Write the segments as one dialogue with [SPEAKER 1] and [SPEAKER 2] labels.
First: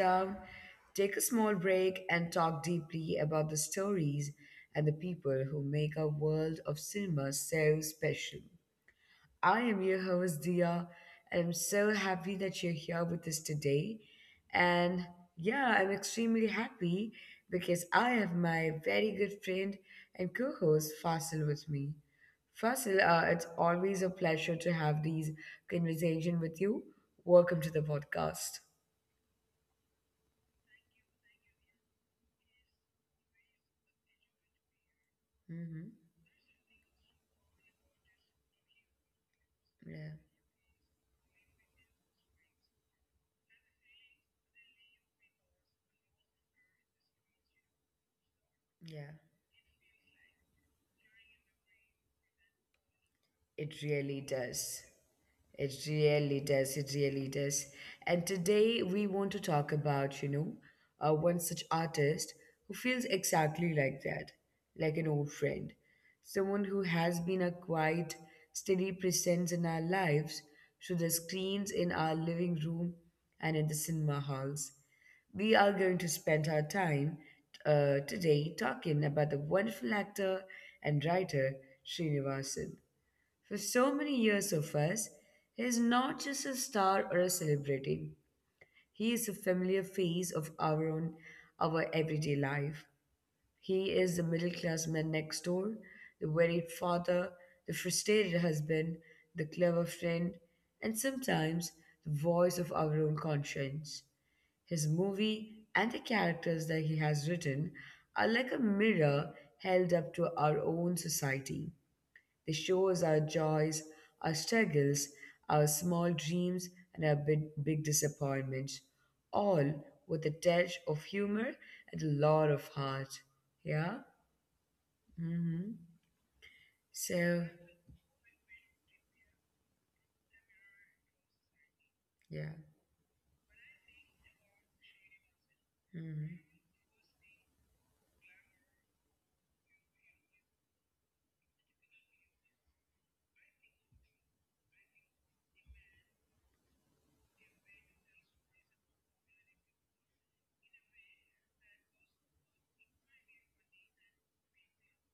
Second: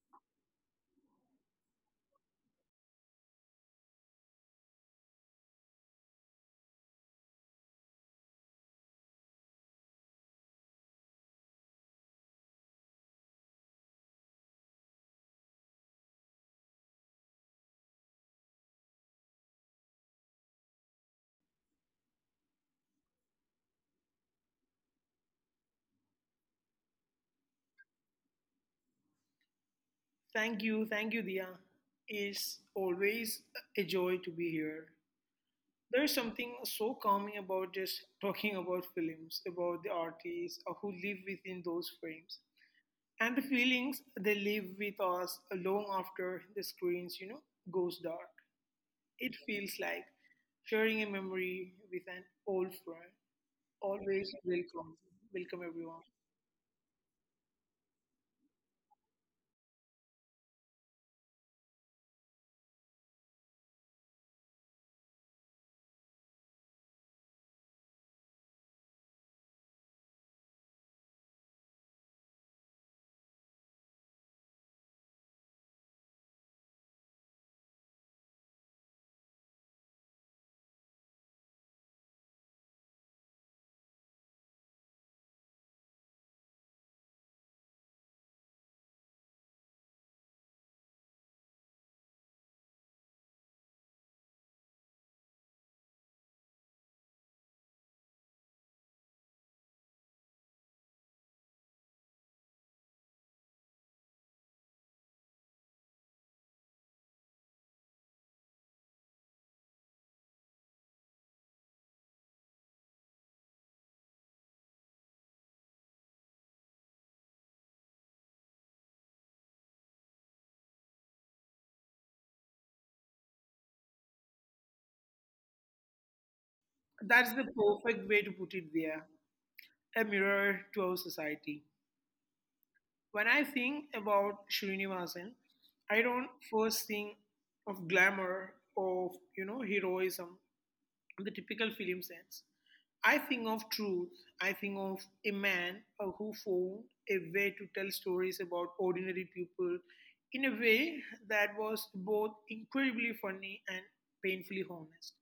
[SPEAKER 1] down, take a small break, and talk deeply about the stories and the people who make our world of cinema so special. I am your host, Dia, and I'm so happy that you're here with us today. And yeah, I'm extremely happy because I have my very good friend and co host, Fasil, with me. Fasil, it's always a pleasure to have these conversation with you. Welcome to the podcast.
[SPEAKER 2] Thank you, Dia. It's always a joy to be here.
[SPEAKER 1] Mm-hmm.
[SPEAKER 2] There is something so calming about just talking about films, about the
[SPEAKER 1] Yeah,
[SPEAKER 2] artists who live within those frames, and the feelings they live with us long after the goes dark.
[SPEAKER 1] yeah.
[SPEAKER 2] It feels like sharing a memory with an old friend.
[SPEAKER 1] It really
[SPEAKER 2] Always
[SPEAKER 1] does.
[SPEAKER 2] welcome, welcome
[SPEAKER 1] It
[SPEAKER 2] everyone.
[SPEAKER 1] really does. It really does. And today we want to talk about, one such artist who feels exactly like that, like an old friend, someone who has been a quiet, steady presence in our lives through the screens in our living room and in the cinema halls. We are going to spend our time today talking about the wonderful actor and writer Srinivasan for so many years of us, he is not just a star or a celebrity. He is a familiar face of our own, our everyday life. He is the middle class man next door, the worried father, the frustrated husband, the clever friend, and sometimes the voice of our own conscience. His movie and the characters that he has written are like a mirror held up to our own society. They show us our joys, our struggles, our small dreams, and our big, big disappointments, all with a touch of humor and a lot of heart. Yeah? Mm-hmm.
[SPEAKER 2] That's the
[SPEAKER 1] So,
[SPEAKER 2] perfect way to put it. There, a mirror to our society.
[SPEAKER 1] yeah.
[SPEAKER 2] When I think about Srinivasan, I don't
[SPEAKER 1] Mm-hmm.
[SPEAKER 2] first think of glamour, of heroism, the typical film sense. I think of truth. I think of a man who found a way to tell stories about ordinary people in a way that was both incredibly funny and painfully honest.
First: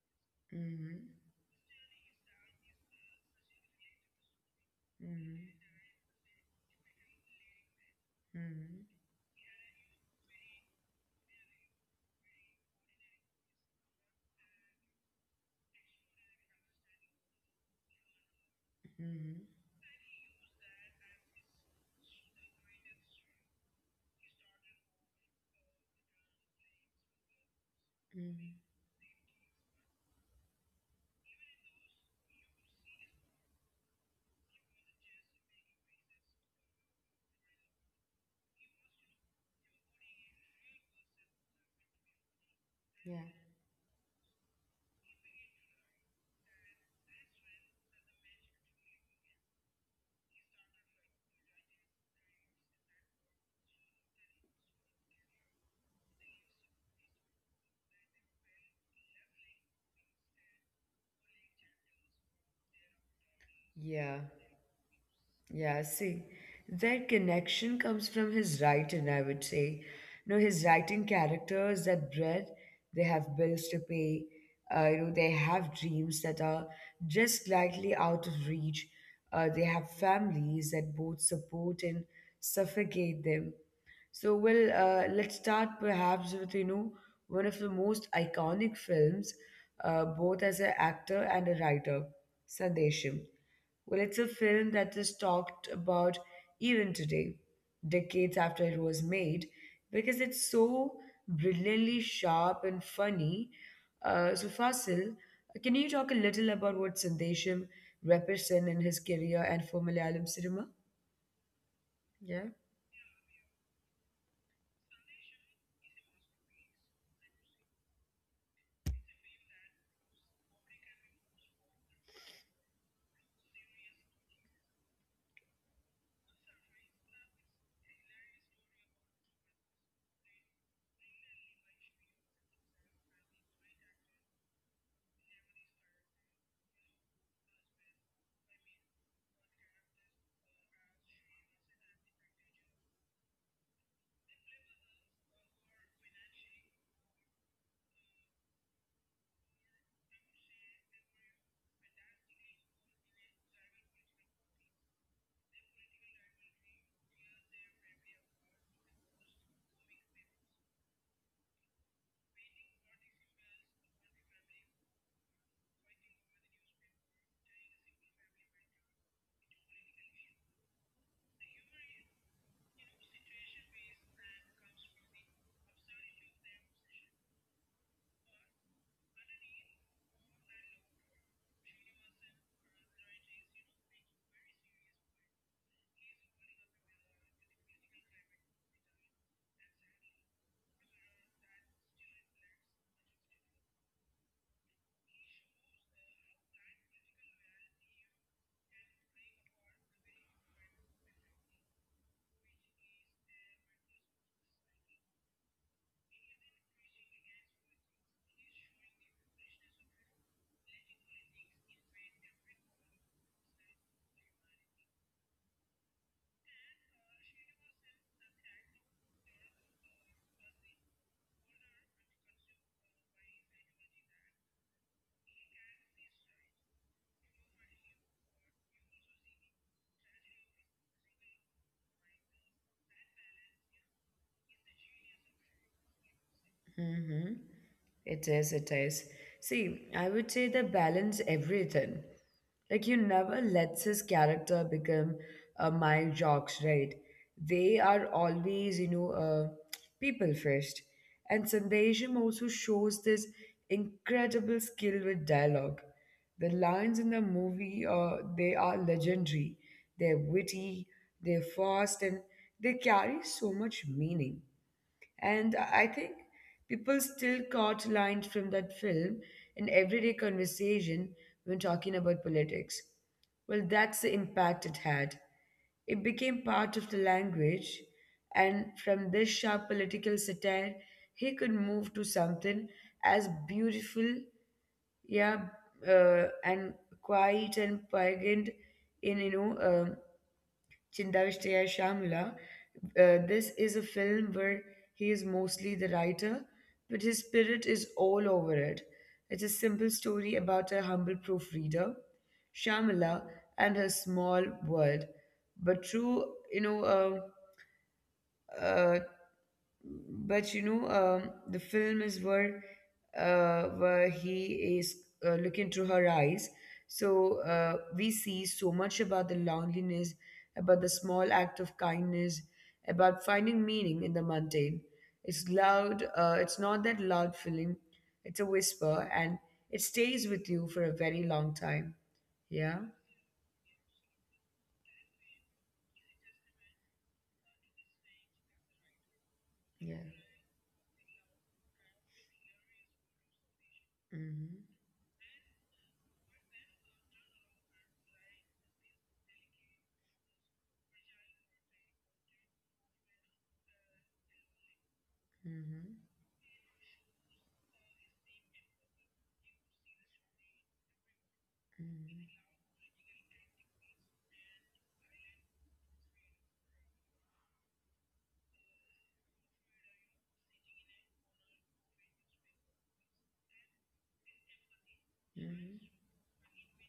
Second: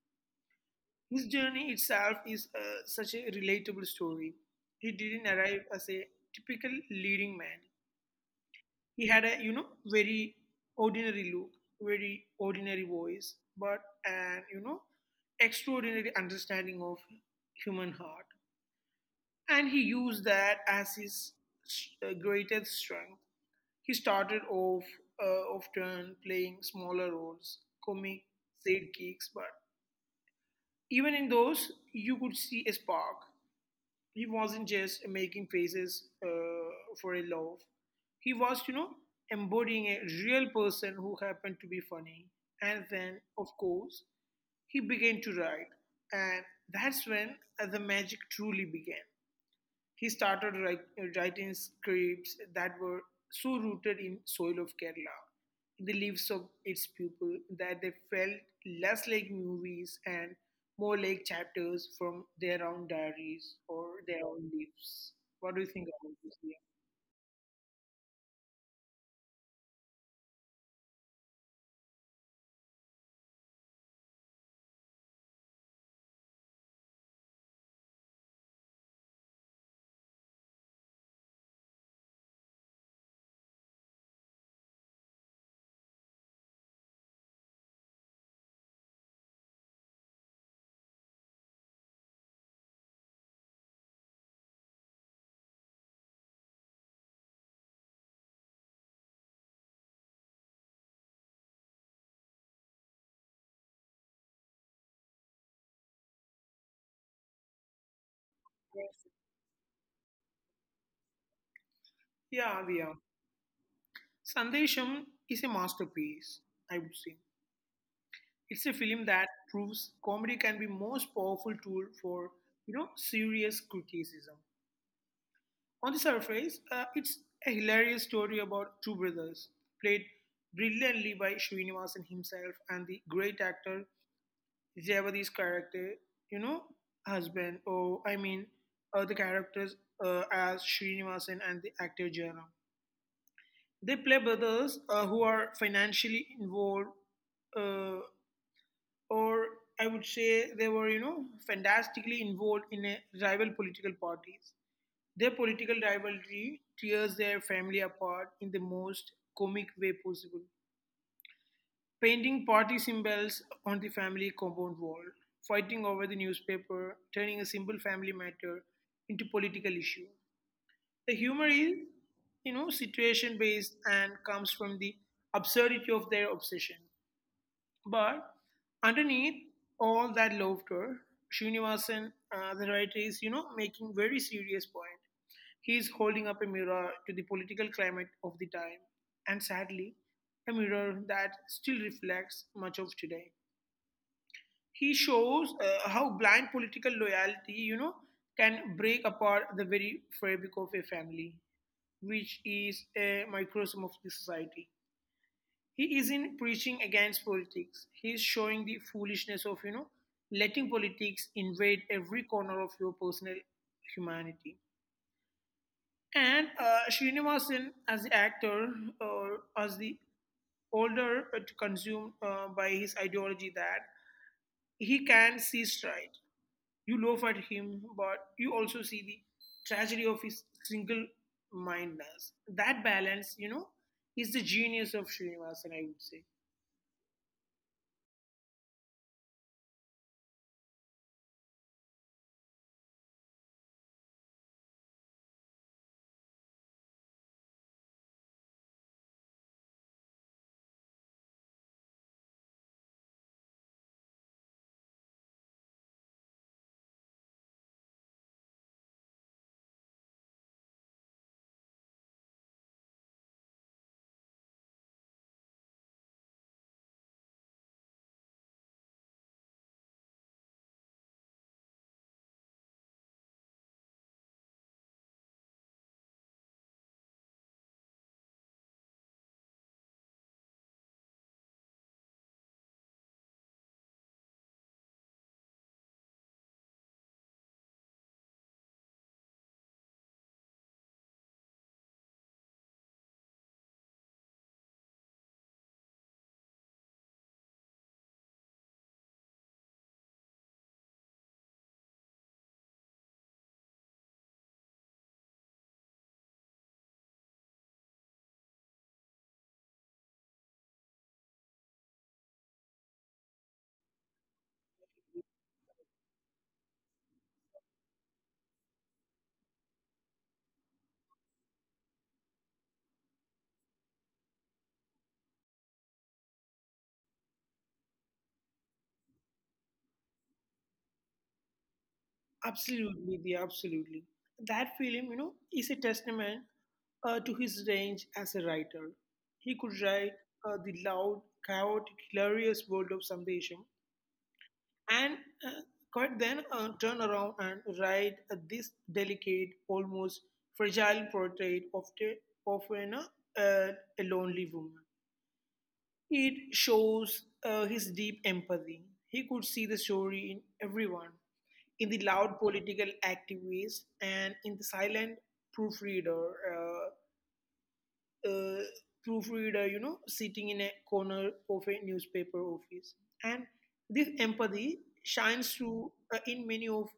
[SPEAKER 2] His
[SPEAKER 1] Mm-hmm.
[SPEAKER 2] journey itself is such a relatable story. He didn't arrive
[SPEAKER 1] Mm-hmm.
[SPEAKER 2] as a typical leading man.
[SPEAKER 1] Mm-hmm.
[SPEAKER 2] He had a very ordinary look, very ordinary voice, but an extraordinary understanding of human heart.
[SPEAKER 1] Mm-hmm.
[SPEAKER 2] And he used that as his greatest strength. He started off often playing smaller roles, comic
[SPEAKER 1] Mm-hmm.
[SPEAKER 2] sidekicks, but even in those, you could see a spark he wasn't just making faces for a laugh. He was, embodying a real person who happened to be funny. And then,
[SPEAKER 1] Yeah.
[SPEAKER 2] of course, he began to write. And that's when the magic truly began. He writing scripts that were so rooted in soil of Kerala, in the lives of its people, that they felt less like movies and more like chapters from their own diaries or
[SPEAKER 1] Yeah.
[SPEAKER 2] their own lives. What do you
[SPEAKER 1] Yeah,
[SPEAKER 2] think about
[SPEAKER 1] see,
[SPEAKER 2] this?
[SPEAKER 1] their connection comes from his writing, I would say. You know, his writing characters that bread, they have bills to pay, they have dreams that are just slightly out of reach. They have families that both support and suffocate them. So, well, let's start perhaps with, one of the most iconic films, both as an actor and a writer, Sandesham. Well, it's a film that is talked about even today, decades after it was made, because it's so brilliantly sharp and funny. So, Fasil, can you talk a little about what Sandesham represents in his career and for Malayalam cinema? Yeah.
[SPEAKER 2] Diya? Yeah, yeah. Sandesham is a masterpiece, I would say. It's a film that proves comedy can be most powerful tool for, serious criticism. On the surface, it's a hilarious story about two brothers, played brilliantly by Srinivasan himself and the great actor Jayavadi's character, you know, husband, or I mean, the characters as Srinivasan and the actor Jayaram. They play brothers who are financially involved, uh, or I would say they were, fantastically involved in a rival political parties their political rivalry tears their family apart in the most comic way possible. Painting party symbols on the family compound wall, fighting over the newspaper, turning a simple family matter into political issue. The humor is, situation based and comes from the absurdity of their obsession. But underneath all that laughter, Srinivasan, the writer, is, making very serious point. He is holding up a mirror to the political climate of the time, and sadly, a mirror that still reflects much of today. He shows how blind political loyalty, can break apart the very fabric of a family, which is a microcosm of the society. He isn't preaching against politics. He is showing the foolishness of, letting politics invade every corner of your personal humanity. And Srinivasan as the actor or as the older consumed by his ideology that he can see straight. You laugh at him, but you also see the tragedy of his single mindedness. That balance, is the genius of Srinivasan, I would say.
[SPEAKER 1] Mm-hmm. It is, it is. See, I would say they balance everything. Like you never lets his character become a my jocks, right? They are always, people first. And Sandesham also shows this incredible skill with dialogue. The lines in the movie, they are legendary. They're witty, they're fast, and they carry so much meaning. And I think people still caught lines from that film in everyday conversation when talking about politics. Well, that's the impact it had. It became part of the language, and from this sharp political satire, he could move to something as beautiful, yeah, and quiet and poignant in Chindavishtiya Shamula. This is a film where he is mostly the writer, but his spirit is all over it. It's a simple story about a humble proofreader, Shamila, and her small world, but through you know uh, uh, but the film is where he is looking through her eyes, so we see so much about the loneliness, about the small act of kindness, about finding meaning in the mundane. It's loud, it's not that loud feeling, it's a whisper, and it stays with you for a very long time. Yeah.
[SPEAKER 2] Absolutely, the absolutely. That film, is a testament to his range as a writer. He could write
[SPEAKER 1] Yeah.
[SPEAKER 2] the loud, chaotic, hilarious world of Sandesham
[SPEAKER 1] Mm-hmm.
[SPEAKER 2] and uh, could then turn around and write this delicate, almost fragile portrait of, the, of you know, uh, a lonely woman.
[SPEAKER 1] Mm-hmm.
[SPEAKER 2] It shows his deep empathy. He could see the story in everyone, in the loud
[SPEAKER 1] Mm-hmm.
[SPEAKER 2] political activist and in the silent proofreader, uh, uh, proofreader, sitting in a corner of a newspaper office. And this empathy shines
[SPEAKER 1] Mm-hmm.
[SPEAKER 2] through in many of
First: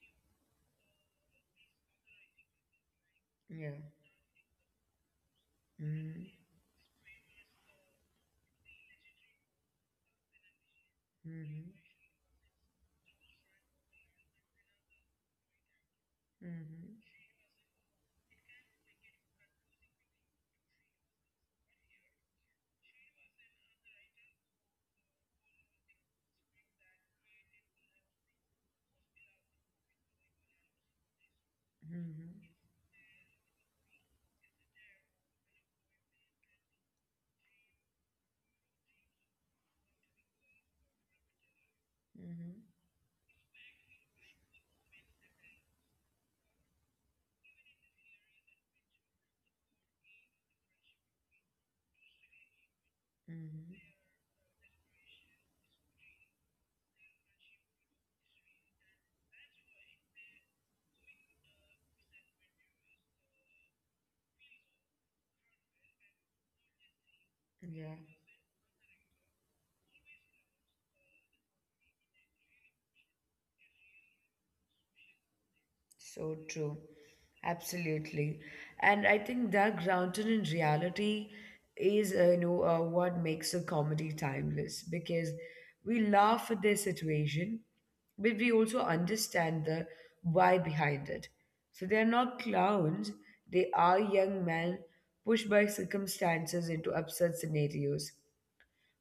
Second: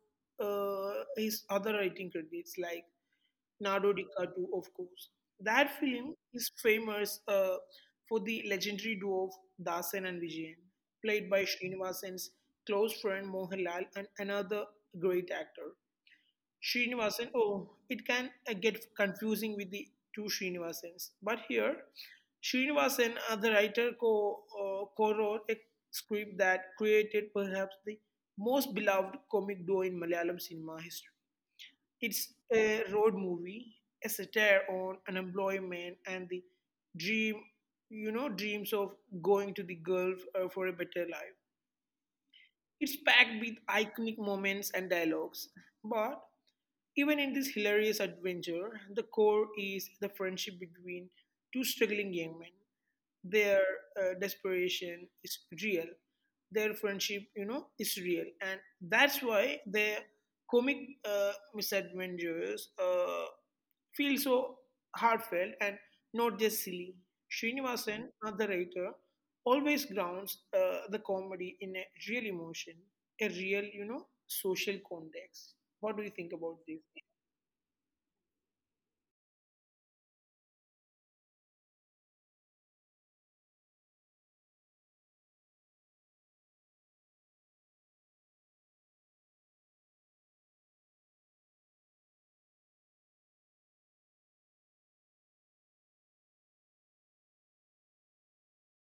[SPEAKER 2] his other writing credits, like
[SPEAKER 1] Yeah.
[SPEAKER 2] Nardo DiCaprio, of course. That film
[SPEAKER 1] Mm-hmm.
[SPEAKER 2] is famous for the legendary duo of Dasan and Vijayan, played by
[SPEAKER 1] Mm-hmm.
[SPEAKER 2] Srinivasan's close friend Mohanlal and another great actor.
[SPEAKER 1] Mm-hmm.
[SPEAKER 2] Srinivasan, oh, it can get confusing with the two Srinivasans. But here, Srinivasan, the writer, co-wrote a script that created perhaps the most beloved comic duo in Malayalam cinema history. It's
[SPEAKER 1] Mm-hmm.
[SPEAKER 2] a road movie, a satire on unemployment and the dream, dreams of going to the Gulf for a better life.
[SPEAKER 1] Mm-hmm.
[SPEAKER 2] It's packed with iconic moments and dialogues. But even in this hilarious adventure, the core is the friendship between two struggling young men their
[SPEAKER 1] Mm-hmm.
[SPEAKER 2] desperation is real their friendship is real and that's why their comic misadventures feel so heartfelt and not just silly
[SPEAKER 1] Yeah,
[SPEAKER 2] srinivasan the writer always grounds the comedy in a real emotion a real social context what do you
[SPEAKER 1] so
[SPEAKER 2] think about
[SPEAKER 1] true.
[SPEAKER 2] this?
[SPEAKER 1] Absolutely. And I think that grounded in reality is, what makes a comedy timeless because we laugh at their situation, but we also understand the why behind it. So they are not clowns, they are young men pushed by circumstances into absurd scenarios.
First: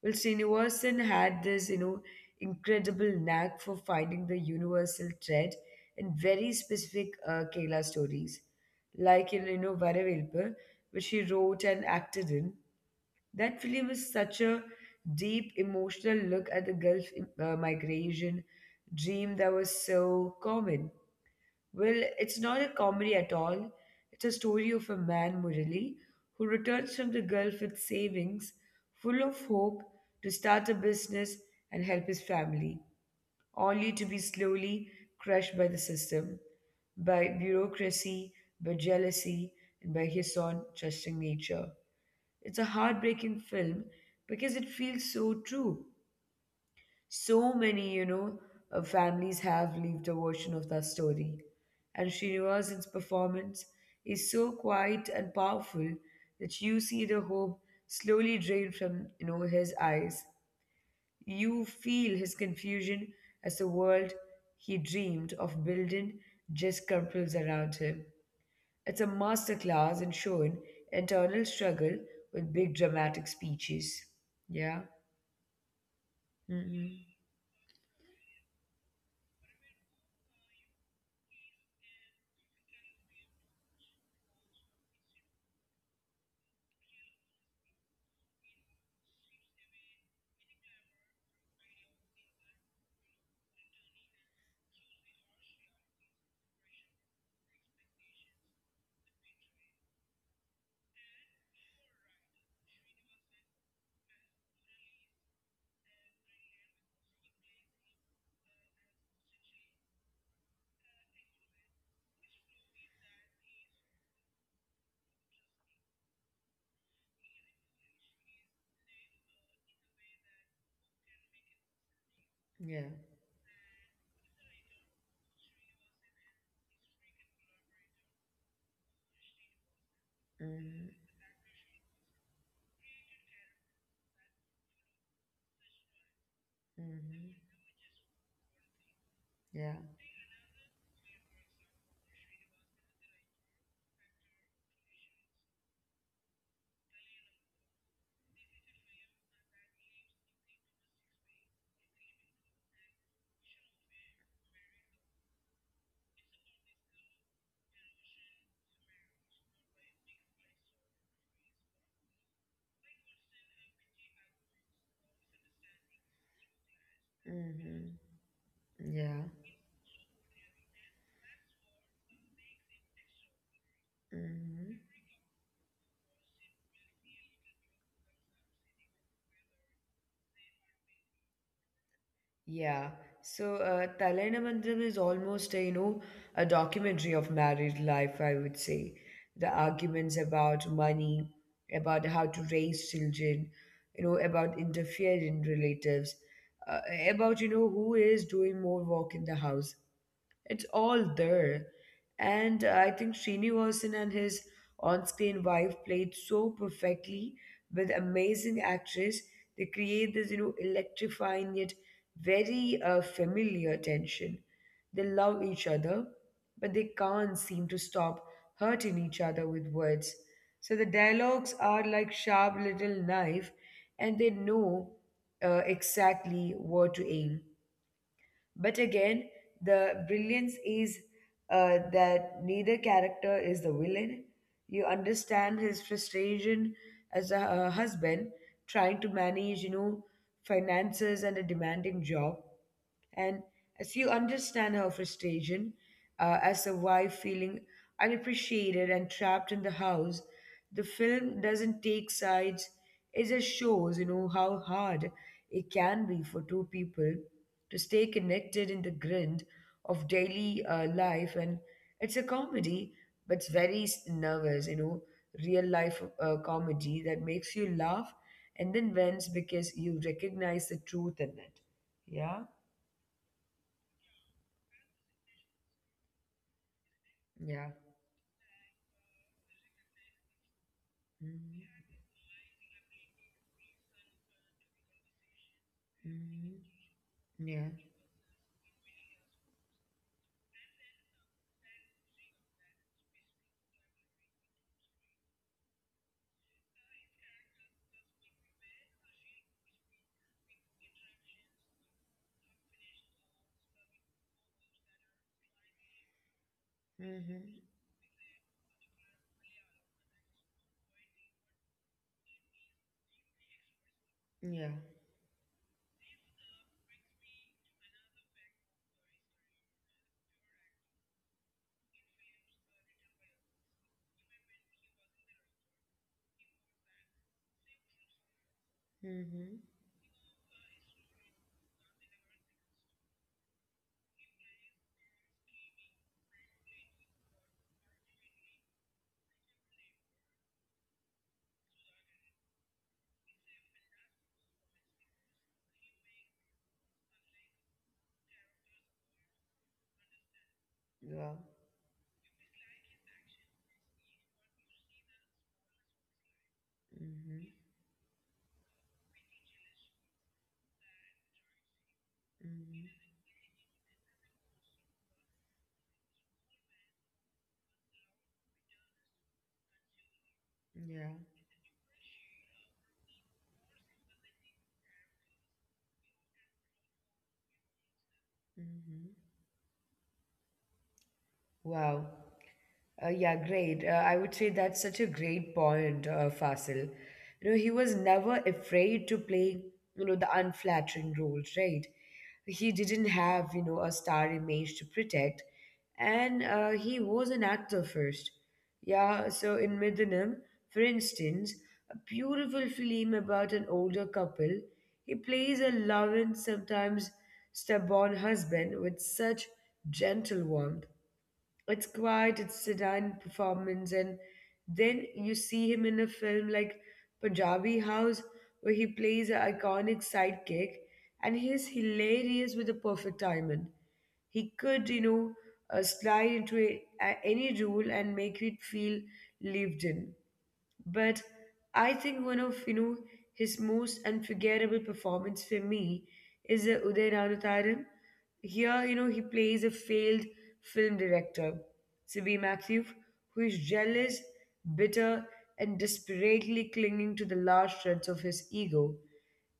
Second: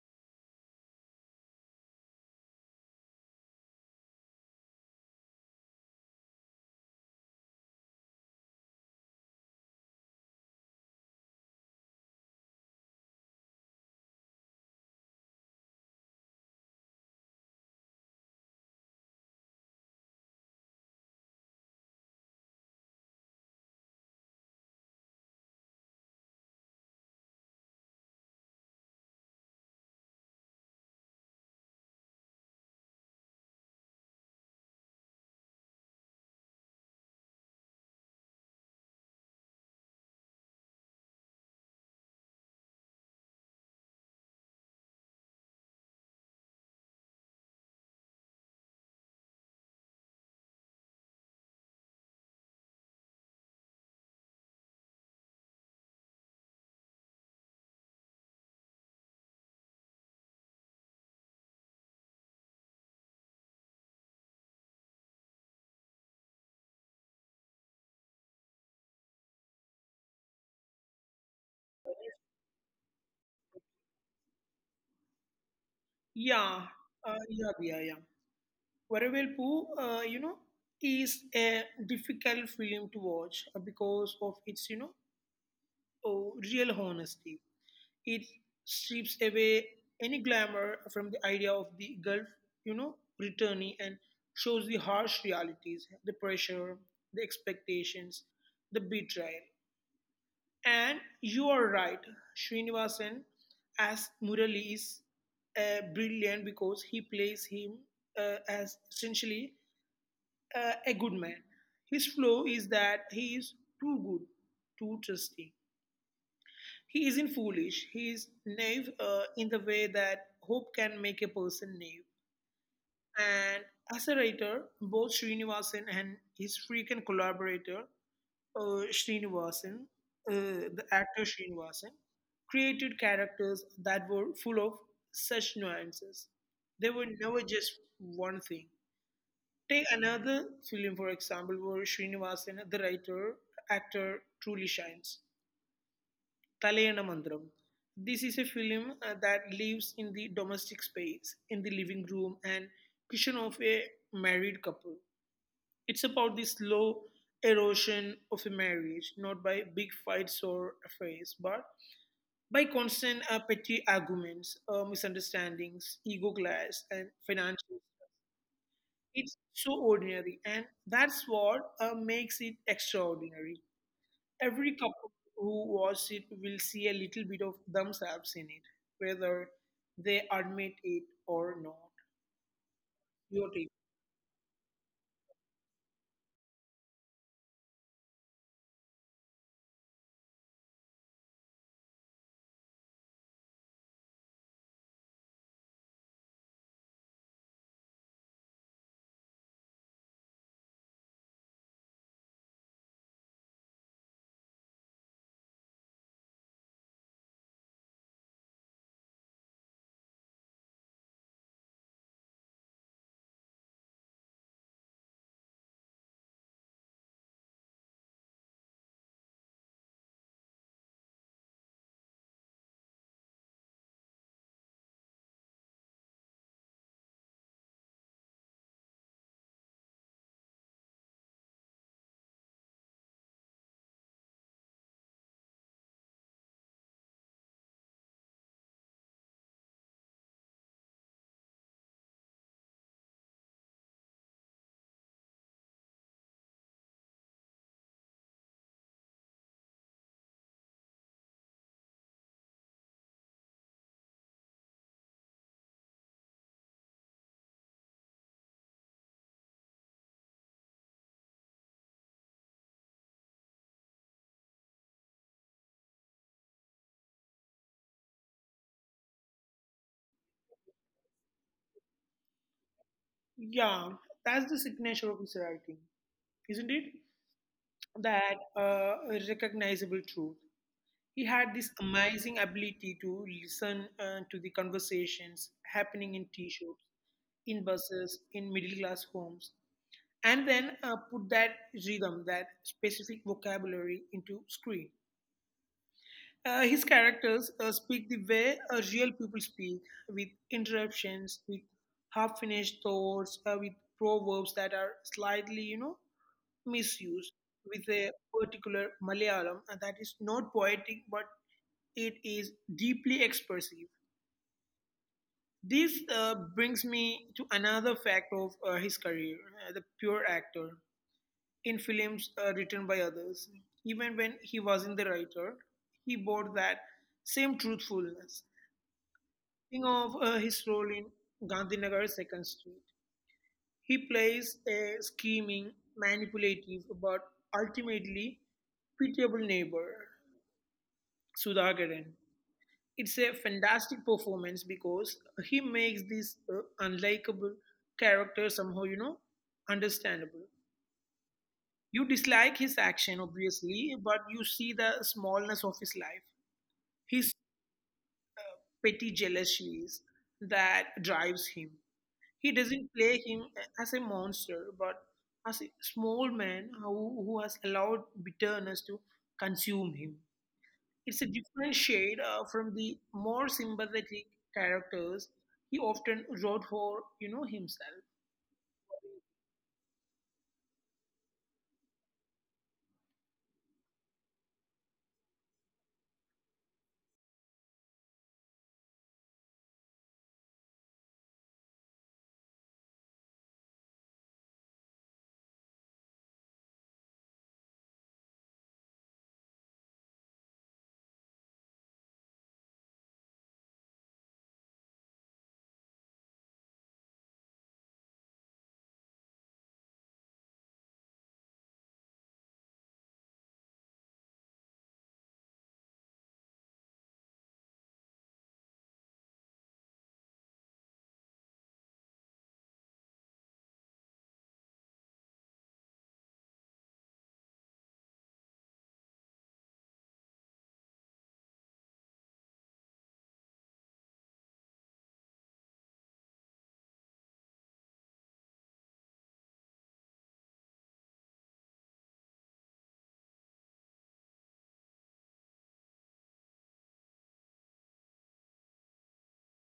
[SPEAKER 1] Well, Srinivasan had this, incredible knack for finding the universal thread in very specific Kerala stories, like in, Varavelpu, which he wrote and acted in. That film is such a deep emotional look at the Gulf migration dream that was so common. Well, it's not a comedy at all. It's a story of a man, Murali, who returns from the Gulf with savings, full of hope to start a business and help his family, only to be slowly crushed by the system, by bureaucracy, by jealousy, and by his own trusting nature. It's a heartbreaking film because it feels so true. So many, families have lived a version of that story. And Srinivasan's performance is so quiet and powerful that you see the hope slowly drain from, his eyes. You feel his confusion as the world he dreamed of building just crumples around him. It's a masterclass in showing internal struggle with big dramatic speeches. Yeah.
[SPEAKER 2] Yeah,
[SPEAKER 1] Hmm.
[SPEAKER 2] yeah. Varvelpu, is a difficult film to watch because of its, oh, real honesty. It strips away any glamour from the idea of the Gulf, you know, returnee and shows the harsh realities, the pressure, the expectations, the betrayal. And you are right, Srinivasan as Murali is brilliant because he plays him as essentially a good man. His flaw is that he is too good, too trusting. He isn't foolish. He is naive in the way that hope can make a person naive.
[SPEAKER 1] Yeah.
[SPEAKER 2] And as a writer, both Srinivasan and his frequent collaborator, uh, Srinivasan, uh, the
[SPEAKER 1] Mhm.
[SPEAKER 2] actor Srinivasan, created characters that were full of such nuances. They were never
[SPEAKER 1] Mm-hmm.
[SPEAKER 2] just one thing.
[SPEAKER 1] Yeah.
[SPEAKER 2] Take another film, for example, where Srinivasan, the writer, actor, truly shines. Talayana Mandram. This is a film that lives in the domestic space, in the living room and kitchen of a married couple. It's about the slow erosion of a marriage, not by big fights or affairs, but by constant petty arguments, misunderstandings, ego clash, and financial.
[SPEAKER 1] Mm-hmm. Yeah.
[SPEAKER 2] It's so ordinary, and that's what makes it extraordinary. Every
[SPEAKER 1] Mm-hmm.
[SPEAKER 2] couple who watches it will see a little bit of themselves in it, whether they admit it or not.
[SPEAKER 1] Yeah.
[SPEAKER 2] Your
[SPEAKER 1] So,
[SPEAKER 2] take?
[SPEAKER 1] Talainamandalam is almost a, a documentary of married life, I would say. The arguments about money, about how to raise children, about interfering relatives, uh, about, who is doing more work in the house. It's all there. And I think Srinivasan and his on screen wife played so perfectly with amazing actress. They create this, electrifying yet very familiar tension. They love each other, but they can't seem to stop hurting each other with words. So the dialogues are like sharp little knife, and they know exactly where to aim. But again, the brilliance is that neither character is the villain. You understand his frustration as a husband trying to manage, finances and a demanding job. And as you understand her frustration as a wife feeling unappreciated and trapped in the house, the film doesn't take sides. It just shows, how hard it can be for two people to stay connected in the grind of daily life. And it's a comedy, but it's very s- nervous, real life comedy that makes you laugh and then vents because you recognize the truth in it. Yeah?
[SPEAKER 2] Yeah, that's the signature of his writing, isn't it?
[SPEAKER 1] Yeah.
[SPEAKER 2] That recognizable truth. He had
[SPEAKER 1] Mm-hmm.
[SPEAKER 2] this amazing ability to listen to the conversations happening in tea shops, in
[SPEAKER 1] Yeah.
[SPEAKER 2] buses, in middle class homes, and then put that rhythm, that specific vocabulary into screen. His characters speak the way real people speak, with interruptions, with half-finished thoughts, with proverbs that are slightly, misused,
[SPEAKER 1] Mm-hmm.
[SPEAKER 2] with a particular Malayalam that is not poetic but it is deeply expressive.
[SPEAKER 1] Yeah. Mm-hmm. Yeah.
[SPEAKER 2] This brings me to another fact of his career, the pure actor in films written by others. Even when he wasn't the writer, he bore that same truthfulness.
[SPEAKER 1] Mm-hmm.
[SPEAKER 2] Think of his role in Gandhinagar 2nd Street. He plays a scheming, manipulative, but ultimately pitiable neighbor, Sudhakaran. It's a fantastic performance because he makes this unlikable character somehow, understandable. You dislike his action, obviously, but you see the smallness of his life, his petty jealousies that drives him. He doesn't
[SPEAKER 1] Mm-hmm.
[SPEAKER 2] play him as a monster, but as a small man who has allowed bitterness to consume him.
[SPEAKER 1] Yeah.
[SPEAKER 2] It's a different shade from the more sympathetic characters he often wrote for, himself.
[SPEAKER 1] Mm-hmm. Wow. Yeah, great. I would say that's such a great point, Fasil. You know, he was never afraid to play, the unflattering roles, right? He didn't have, a star image to protect, and he was an actor first. Yeah, so in Middenham, for instance, a beautiful film about an older couple, he plays a loving, sometimes stubborn husband with such gentle warmth. It's quiet, it's sedan performance, and then you see him in a film like Punjabi House, where he plays an iconic sidekick, and he's hilarious with the perfect timing. He could, slide into any role and make it feel lived in. But I think one of his most unforgettable performance for me is Uday Ranutharan. Here, you know, he plays a failed film director, Sibi Matthew, who is jealous, bitter, and desperately clinging to the last shreds of his ego.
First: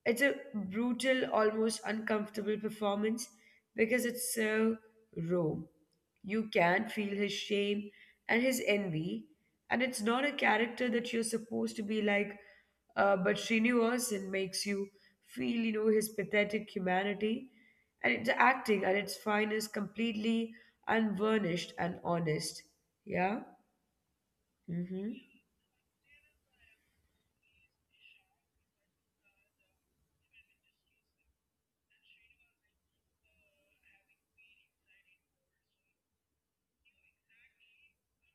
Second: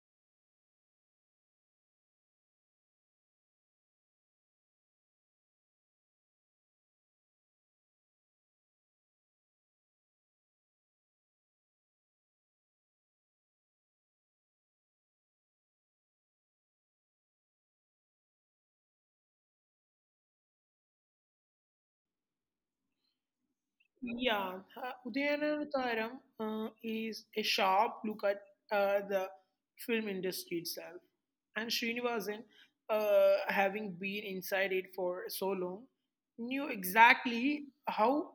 [SPEAKER 1] It's a brutal, almost uncomfortable performance because it's so raw. You can feel his shame and his envy, and it's not a character that you're supposed to be like, but Srinivasan makes you feel, his pathetic humanity. And it's acting at its finest, completely unvarnished and honest. Yeah?
[SPEAKER 2] Yeah,
[SPEAKER 1] Mm-hmm.
[SPEAKER 2] Udayanatharam is a sharp look at the film industry itself. And Srinivasan, having been inside it for so long, knew exactly how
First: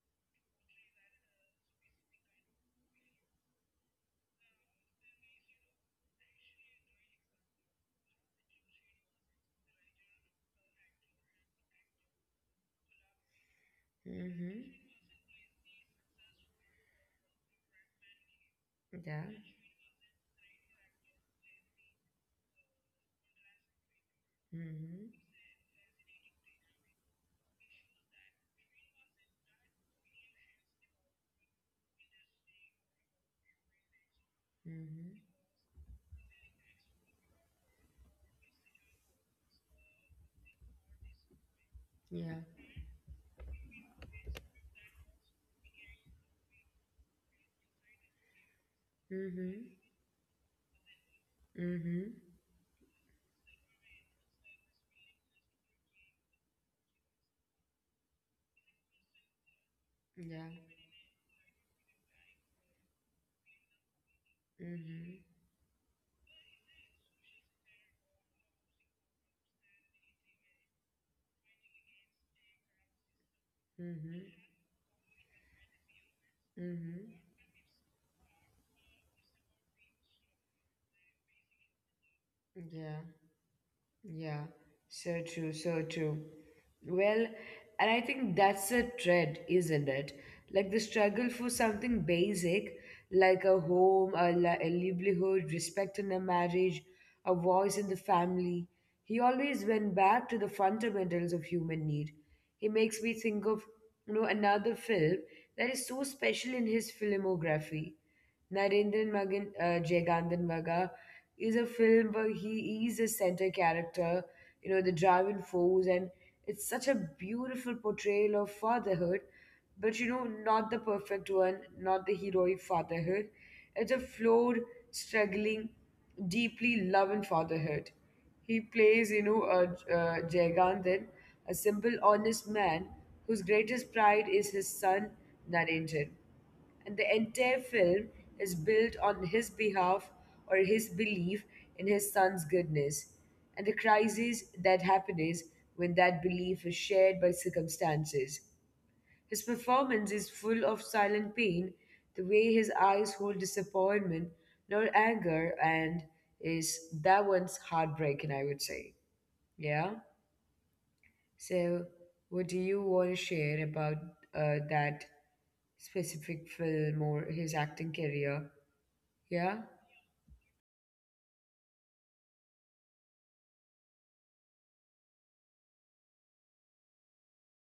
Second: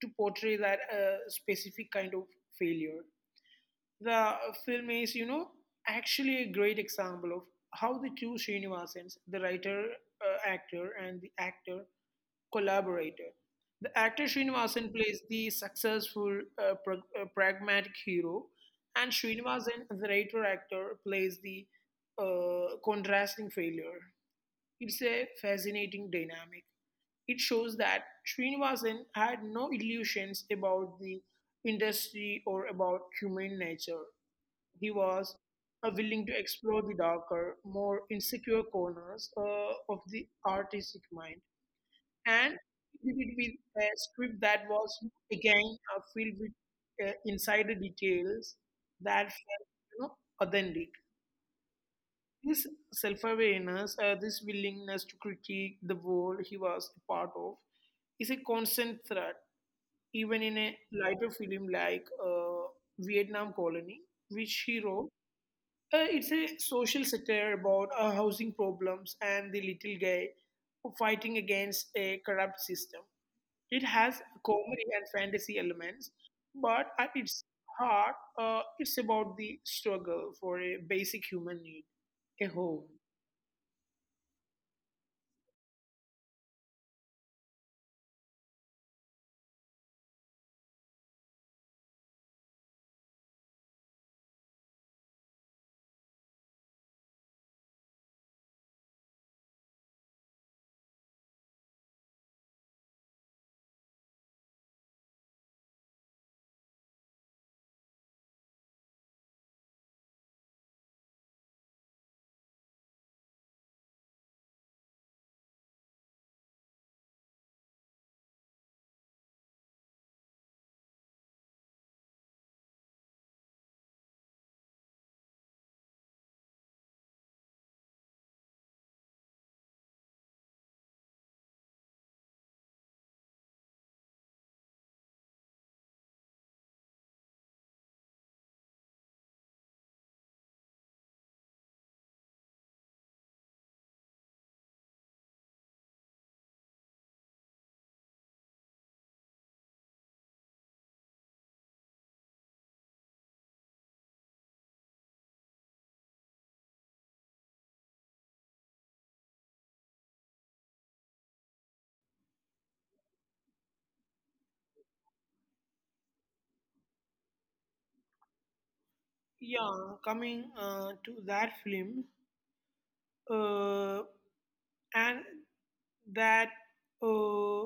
[SPEAKER 2] to portray that specific kind of failure. The film is, actually a great example of how the two Srinivasans, the writer, actor, and the actor collaborator. The actor
[SPEAKER 1] Mm-hmm.
[SPEAKER 2] Srinivasan plays the successful, pragmatic hero, and
[SPEAKER 1] Yeah.
[SPEAKER 2] Srinivasan, the writer actor, plays the contrasting failure. It's
[SPEAKER 1] Mm-hmm.
[SPEAKER 2] a fascinating dynamic. It shows that Srinivasan had no illusions about the industry or about human nature. He was
[SPEAKER 1] Mm-hmm.
[SPEAKER 2] willing to explore the darker, more insecure corners of the artistic mind.
[SPEAKER 1] Yeah.
[SPEAKER 2] And he did it with a script that was, again, filled with insider details that felt
[SPEAKER 1] Mm-hmm.
[SPEAKER 2] you know, authentic.
[SPEAKER 1] Mm-hmm.
[SPEAKER 2] This self awareness, this willingness to critique the world he was a part of, is a constant threat, even in
[SPEAKER 1] Yeah.
[SPEAKER 2] a lighter film like Vietnam Colony, which he wrote
[SPEAKER 1] Mm-hmm.
[SPEAKER 2] it's a social satire about our housing problems and the little guy fighting against a corrupt system. It
[SPEAKER 1] Mm-hmm.
[SPEAKER 2] has comedy and fantasy elements, but at
[SPEAKER 1] Mm-hmm.
[SPEAKER 2] its heart, it's about the struggle for a basic human need a home.
[SPEAKER 1] Yeah. Yeah. So true. So true. Well, and I think that's a thread, isn't it? Like the struggle for something basic, like a home, a livelihood, respect in a marriage, a voice in the family. He always went back to the fundamentals of human need. He makes me think of, another film that is so special in his filmography. Narendran Magan Jaygandan Maga is a film where he is a center character, the driving force, and it's such a beautiful portrayal of fatherhood, but you know, not the perfect one, not the heroic fatherhood. It's a flawed, struggling, deeply loving fatherhood. He plays, Jaygandan, a simple, honest man whose greatest pride is his son, Narendran, and the entire film is built on his behalf or his belief in his son's goodness and the crisis that happens when that belief is shared by circumstances. His performance is full of silent pain, the way his eyes hold disappointment, nor anger, and is that one's heartbreaking, I would say. Yeah? So, what do you want to share about that specific film or his acting career? Yeah,
[SPEAKER 2] Yeah, coming to that film, uh, and that uh,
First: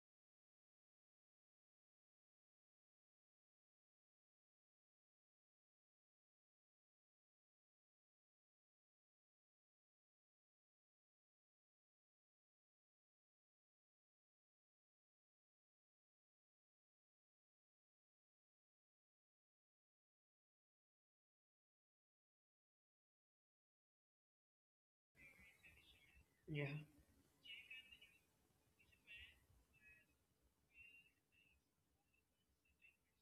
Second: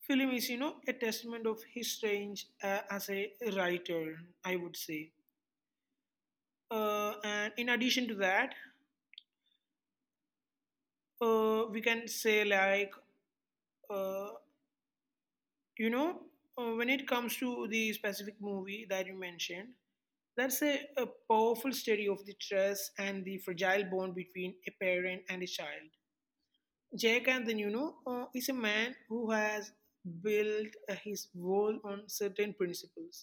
[SPEAKER 2] film is, a testament of his range as a writer, I would say. And in addition to that, we can say, like uh, you know when it comes to the specific movie that you mentioned, that's a powerful study of the trust and the fragile bond between a parent and a child.
[SPEAKER 1] yeah,
[SPEAKER 2] Jake and then is a man who has built his world on certain principles:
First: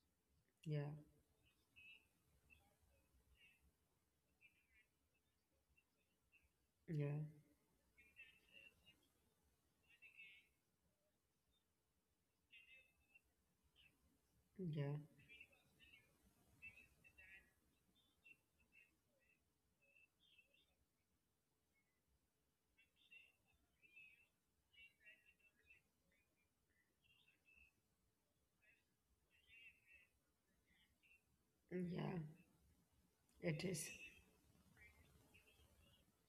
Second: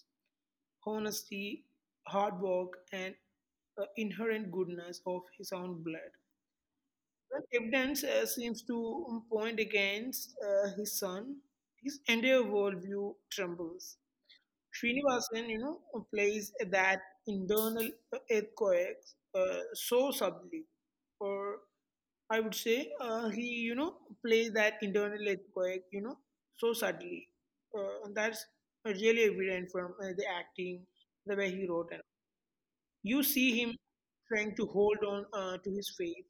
[SPEAKER 1] yeah,
[SPEAKER 2] honesty, hard work, and inherent goodness of his own blood.
[SPEAKER 1] yeah,
[SPEAKER 2] Well, evidence seems to point against his son. His entire worldview trembles.
[SPEAKER 1] yeah,
[SPEAKER 2] Srinivasan, you know, plays that internal earthquake so subtly, or I would say he, you know, plays that internal earthquake, so subtly. And that's really evident from the acting, the way he wrote. And
[SPEAKER 1] yeah.
[SPEAKER 2] you see
[SPEAKER 1] It
[SPEAKER 2] him
[SPEAKER 1] is.
[SPEAKER 2] trying to hold on to his faith,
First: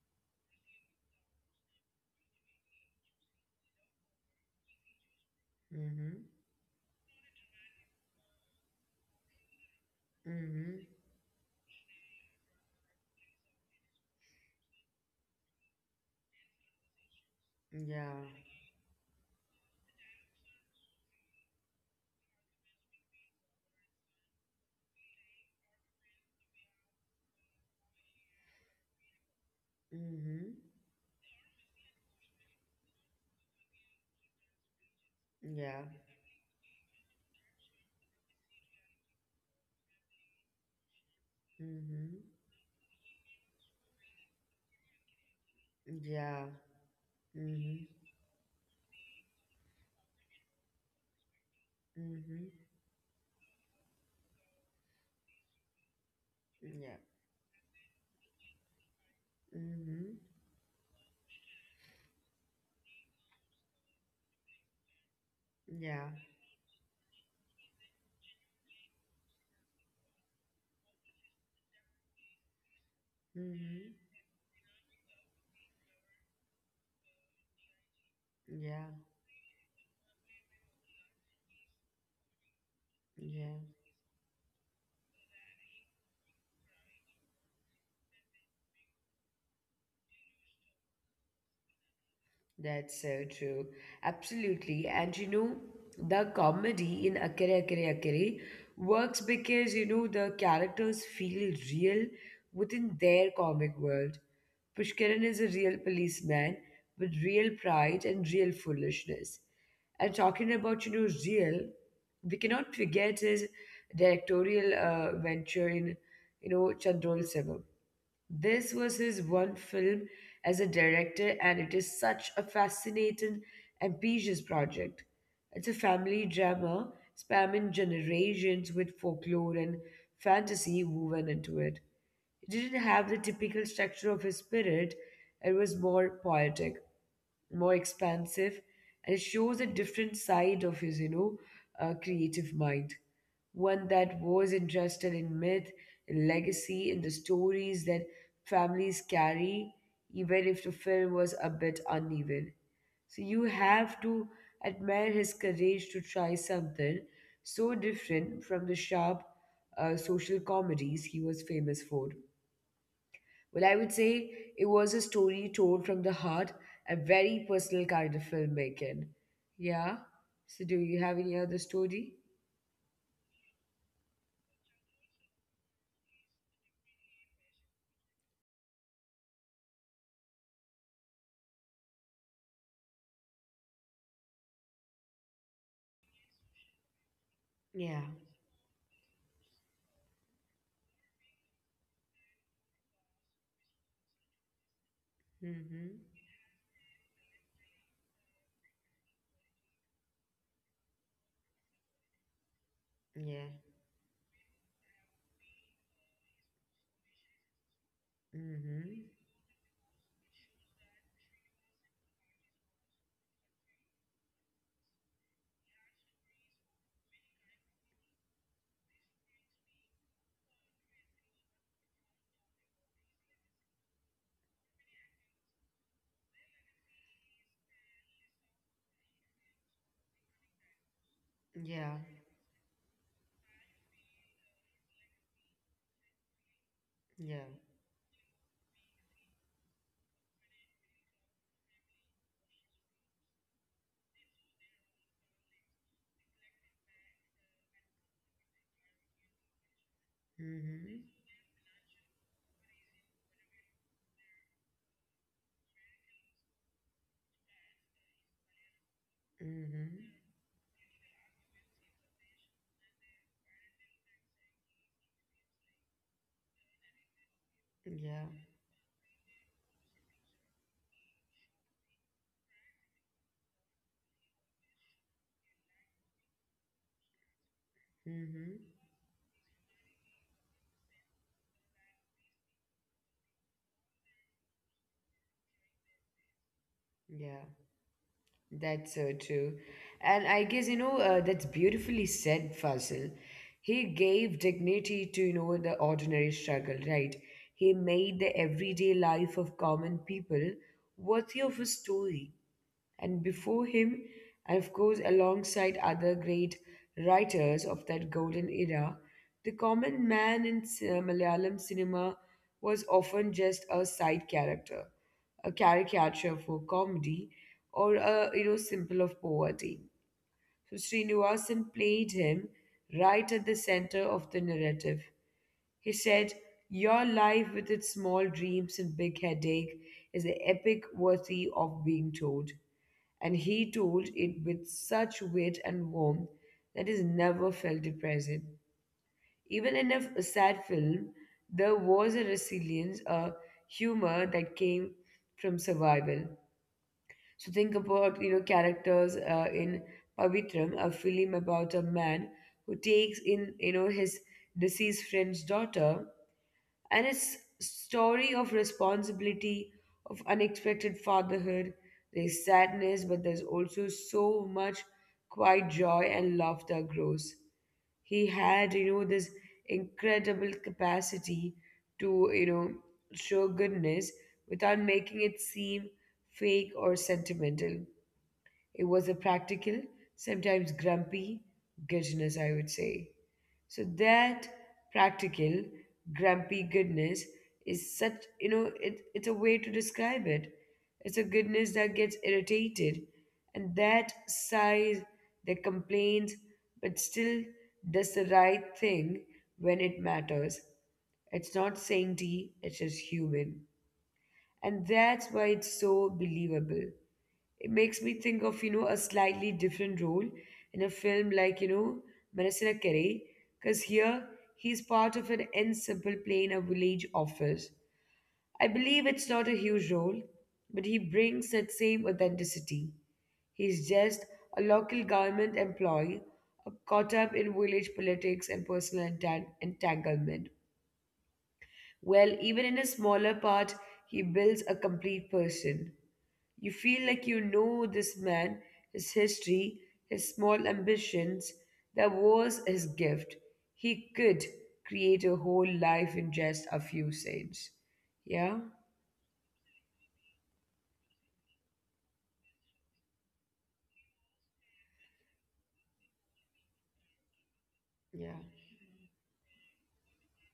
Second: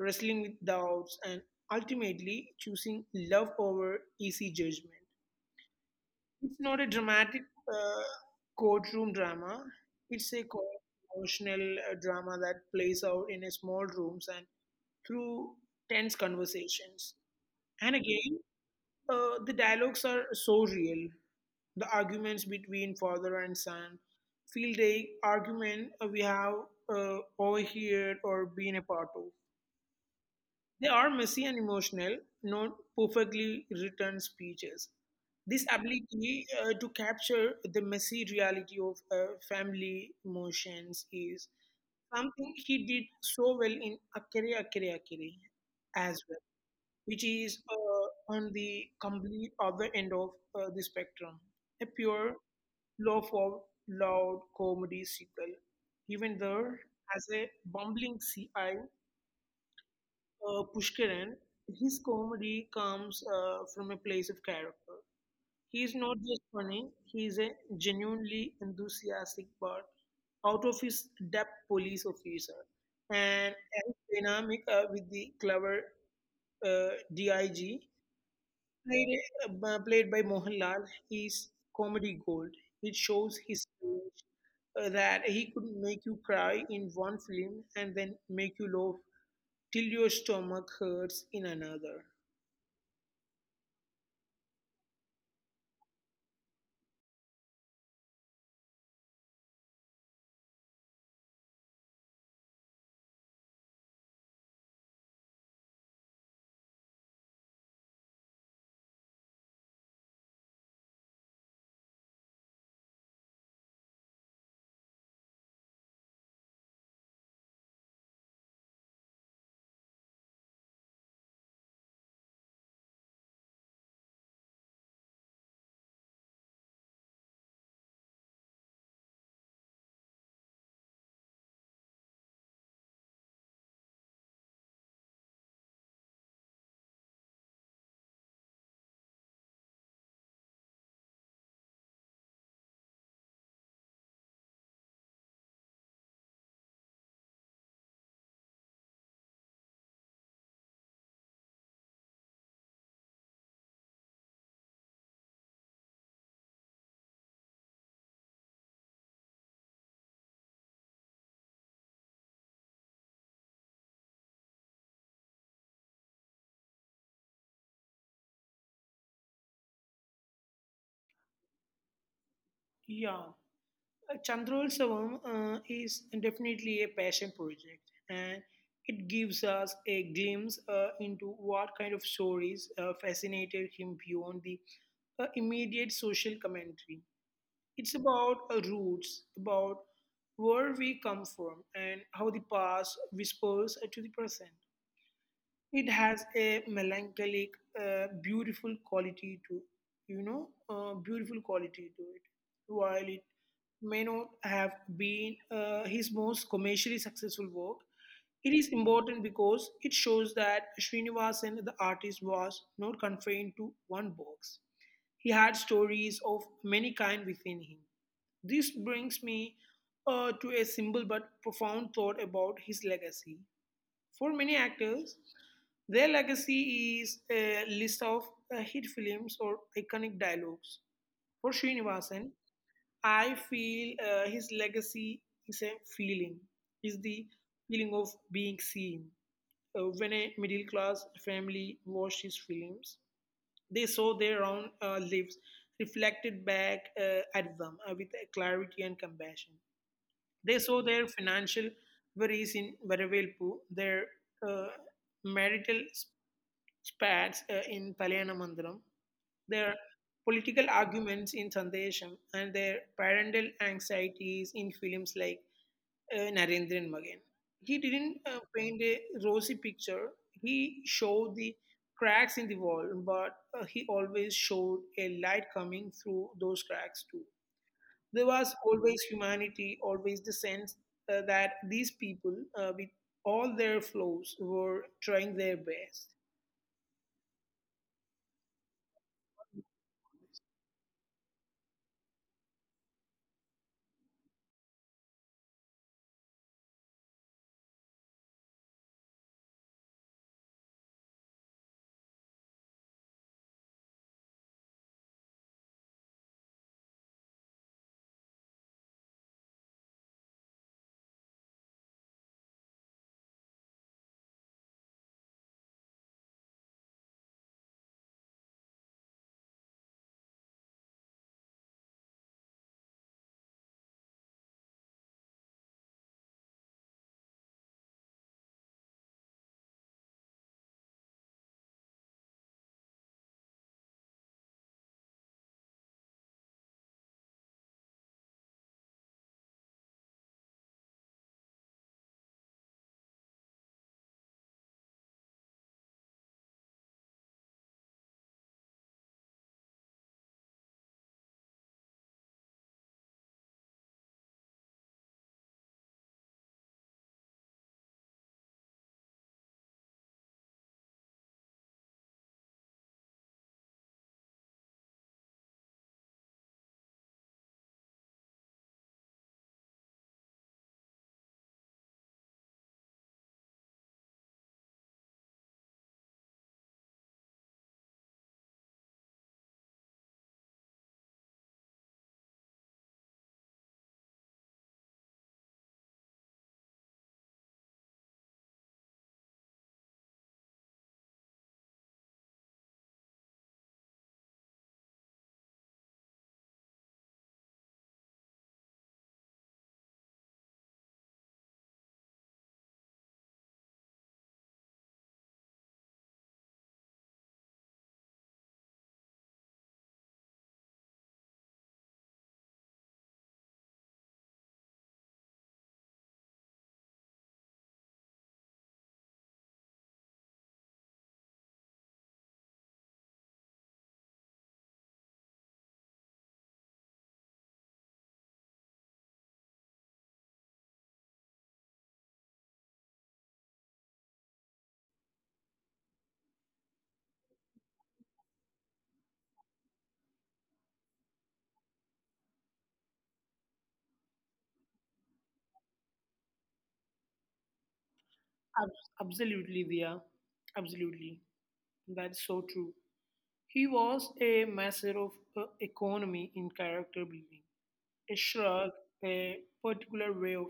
[SPEAKER 2] wrestling with doubts, and ultimately choosing love over easy judgment.
[SPEAKER 1] Mhm.
[SPEAKER 2] It's not a dramatic uh, courtroom drama, it's
[SPEAKER 1] Mhm.
[SPEAKER 2] emotional drama that plays out in a small rooms and through tense conversations. And
[SPEAKER 1] Yeah.
[SPEAKER 2] again, the dialogues are so real. The arguments between father and son feel the argument we have overheard or been a part of.
[SPEAKER 1] Mhm.
[SPEAKER 2] They are messy and emotional, not perfectly written speeches. This
[SPEAKER 1] Yeah.
[SPEAKER 2] ability to capture the messy reality of family emotions is
[SPEAKER 1] Mhm.
[SPEAKER 2] something he did so well in Akere Akere Akere as well,
[SPEAKER 1] Yeah.
[SPEAKER 2] which is
[SPEAKER 1] Mhm.
[SPEAKER 2] on the complete other end of the spectrum. A pure,
[SPEAKER 1] Mhm.
[SPEAKER 2] low for loud comedy sequel. Even there,
[SPEAKER 1] Yeah.
[SPEAKER 2] as a bumbling CI
[SPEAKER 1] Mhm.
[SPEAKER 2] Pushkaran, his comedy comes from a place of character. He is
[SPEAKER 1] Yeah.
[SPEAKER 2] not just funny, he is a genuinely enthusiastic but out of his depth police officer. And
[SPEAKER 1] Mhm.
[SPEAKER 2] his dynamic with the clever DIG,
[SPEAKER 1] Yeah.
[SPEAKER 2] played, played by Mohanlal, is comedy gold. It shows
[SPEAKER 1] Yeah.
[SPEAKER 2] his range, that he could make you cry in one film and then make you laugh till your stomach hurts in another.
[SPEAKER 1] That's so true. Absolutely. And the comedy in Akare Akare Akare works because the characters feel real within their comic world. Pushkaran is a real policeman with real pride and real foolishness. And talking about real, we cannot forget his directorial venture in Chandrol Sevam. This was his one film as a director, and it is such a fascinating, ambitious project. It's a family drama spanning generations with folklore and fantasy woven into it. It didn't have the typical structure of his spirit, it was more poetic, more expansive, and it shows a different side of his creative mind, one that was interested in myth, legacy, and the stories that families carry, even if the film was a bit uneven. So you have to admire his courage to try something so different from the sharp social comedies he was famous for. Well, I would say it was a story told from the heart, a very personal kind of filmmaking. Yeah. So, do you have any other story?
[SPEAKER 2] Yeah, Chandrol is definitely a passion project, and it gives us a glimpse into what kind of stories fascinated him beyond the immediate social commentary. It's about
[SPEAKER 1] Yeah.
[SPEAKER 2] roots, about where we come from, and how the past whispers to the present. It has a
[SPEAKER 1] Mm-hmm.
[SPEAKER 2] melancholic, uh, beautiful quality to, beautiful quality to it. While it
[SPEAKER 1] Yeah.
[SPEAKER 2] may not have been his most commercially successful work, it is important
[SPEAKER 1] Mm-hmm.
[SPEAKER 2] because it shows that Srinivasan, the artist, was not confined to one box. He had stories of many kind within him. This brings me to a simple but profound thought about his legacy. For many actors, their legacy is a list of hit films or iconic dialogues. For Srinivasan,
[SPEAKER 1] Yeah.
[SPEAKER 2] I feel his legacy is a feeling, is the
[SPEAKER 1] Yeah.
[SPEAKER 2] feeling of being seen. When a middle class family watched his films, they saw their own lives reflected back at them with clarity and compassion. They saw their
[SPEAKER 1] Mm-hmm.
[SPEAKER 2] financial worries in Varavelpu, their uh, marital spats in Kalyanamandram, their
[SPEAKER 1] Mm-hmm.
[SPEAKER 2] political arguments in Sandesham, and their parental anxieties in films like Narendran Magan. He didn't
[SPEAKER 1] Yeah.
[SPEAKER 2] paint a rosy picture. He showed the cracks in the wall, but he always showed a light coming through those cracks too. There was
[SPEAKER 1] Mm-hmm.
[SPEAKER 2] always humanity, always the sense that these people, with all their flaws, were trying their best.
[SPEAKER 1] Yeah. That's so true. And I guess, that's beautifully said, Fasil. He gave dignity to, the ordinary struggle, right? He made the everyday life of common people worthy of a story. And before him, and of course, alongside other great writers of that golden era, the common man in Malayalam cinema was often just a side character, a caricature for comedy, or a symbol of poverty. So Srinivasan played him right at the center of the narrative. He said, your life with its small dreams and big headache is an epic worthy of being told, and he told it with such wit and warmth that it never felt depressing. Even in a sad film, there was a resilience, a humor that came from survival. So think about characters in Pavitram, a film about a man who takes in his deceased friend's daughter, and its story of responsibility, of unexpected fatherhood. There's sadness, but there's also so much quiet joy and love that grows. He had, this incredible capacity to, show goodness without making it seem fake or sentimental. It was a practical, sometimes grumpy goodness, I would say. So that practical, grumpy goodness is such, it's a way to describe it. It's a goodness that gets irritated and that sighs, that complains, but still does the right thing when it matters. It's not saintly, it's just human. And that's why it's so believable. It makes me think of a slightly different role in a film like Marasina Kare, because here he's part of an ensemble play in a village office. I believe it's not a huge role, but he brings that same authenticity. He's just a local government employee caught up in village politics and personal entanglement. Well, even in a smaller part, he builds a complete person. You feel like you know this man, his history, his small ambitions. That was his gift. He could create a whole life in just a few scenes. Yeah?
[SPEAKER 2] Absolutely, Dia. Absolutely. That's so true. He was a master of economy in character building. A
[SPEAKER 1] Yeah.
[SPEAKER 2] shrug, a particular way of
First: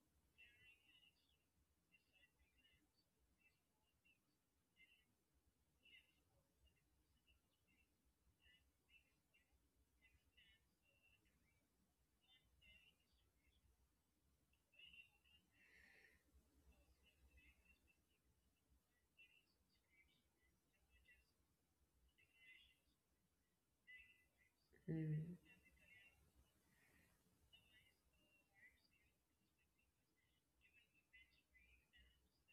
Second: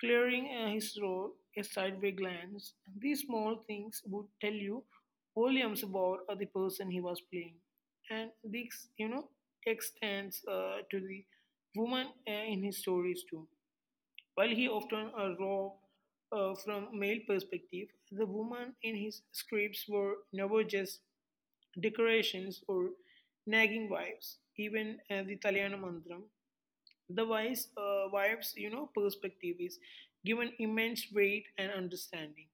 [SPEAKER 2] clearing his throat, a sideway glance. These small things would tell you volumes about the person he was playing. And this, you know, extends to the woman in his stories too. While he often wrote from male perspective, the women in his scripts were never just decorations or nagging wives. Even
[SPEAKER 1] Mm-hmm.
[SPEAKER 2] the Talyana Mantram, the wise wife's, you know, perspective is given immense weight and understanding.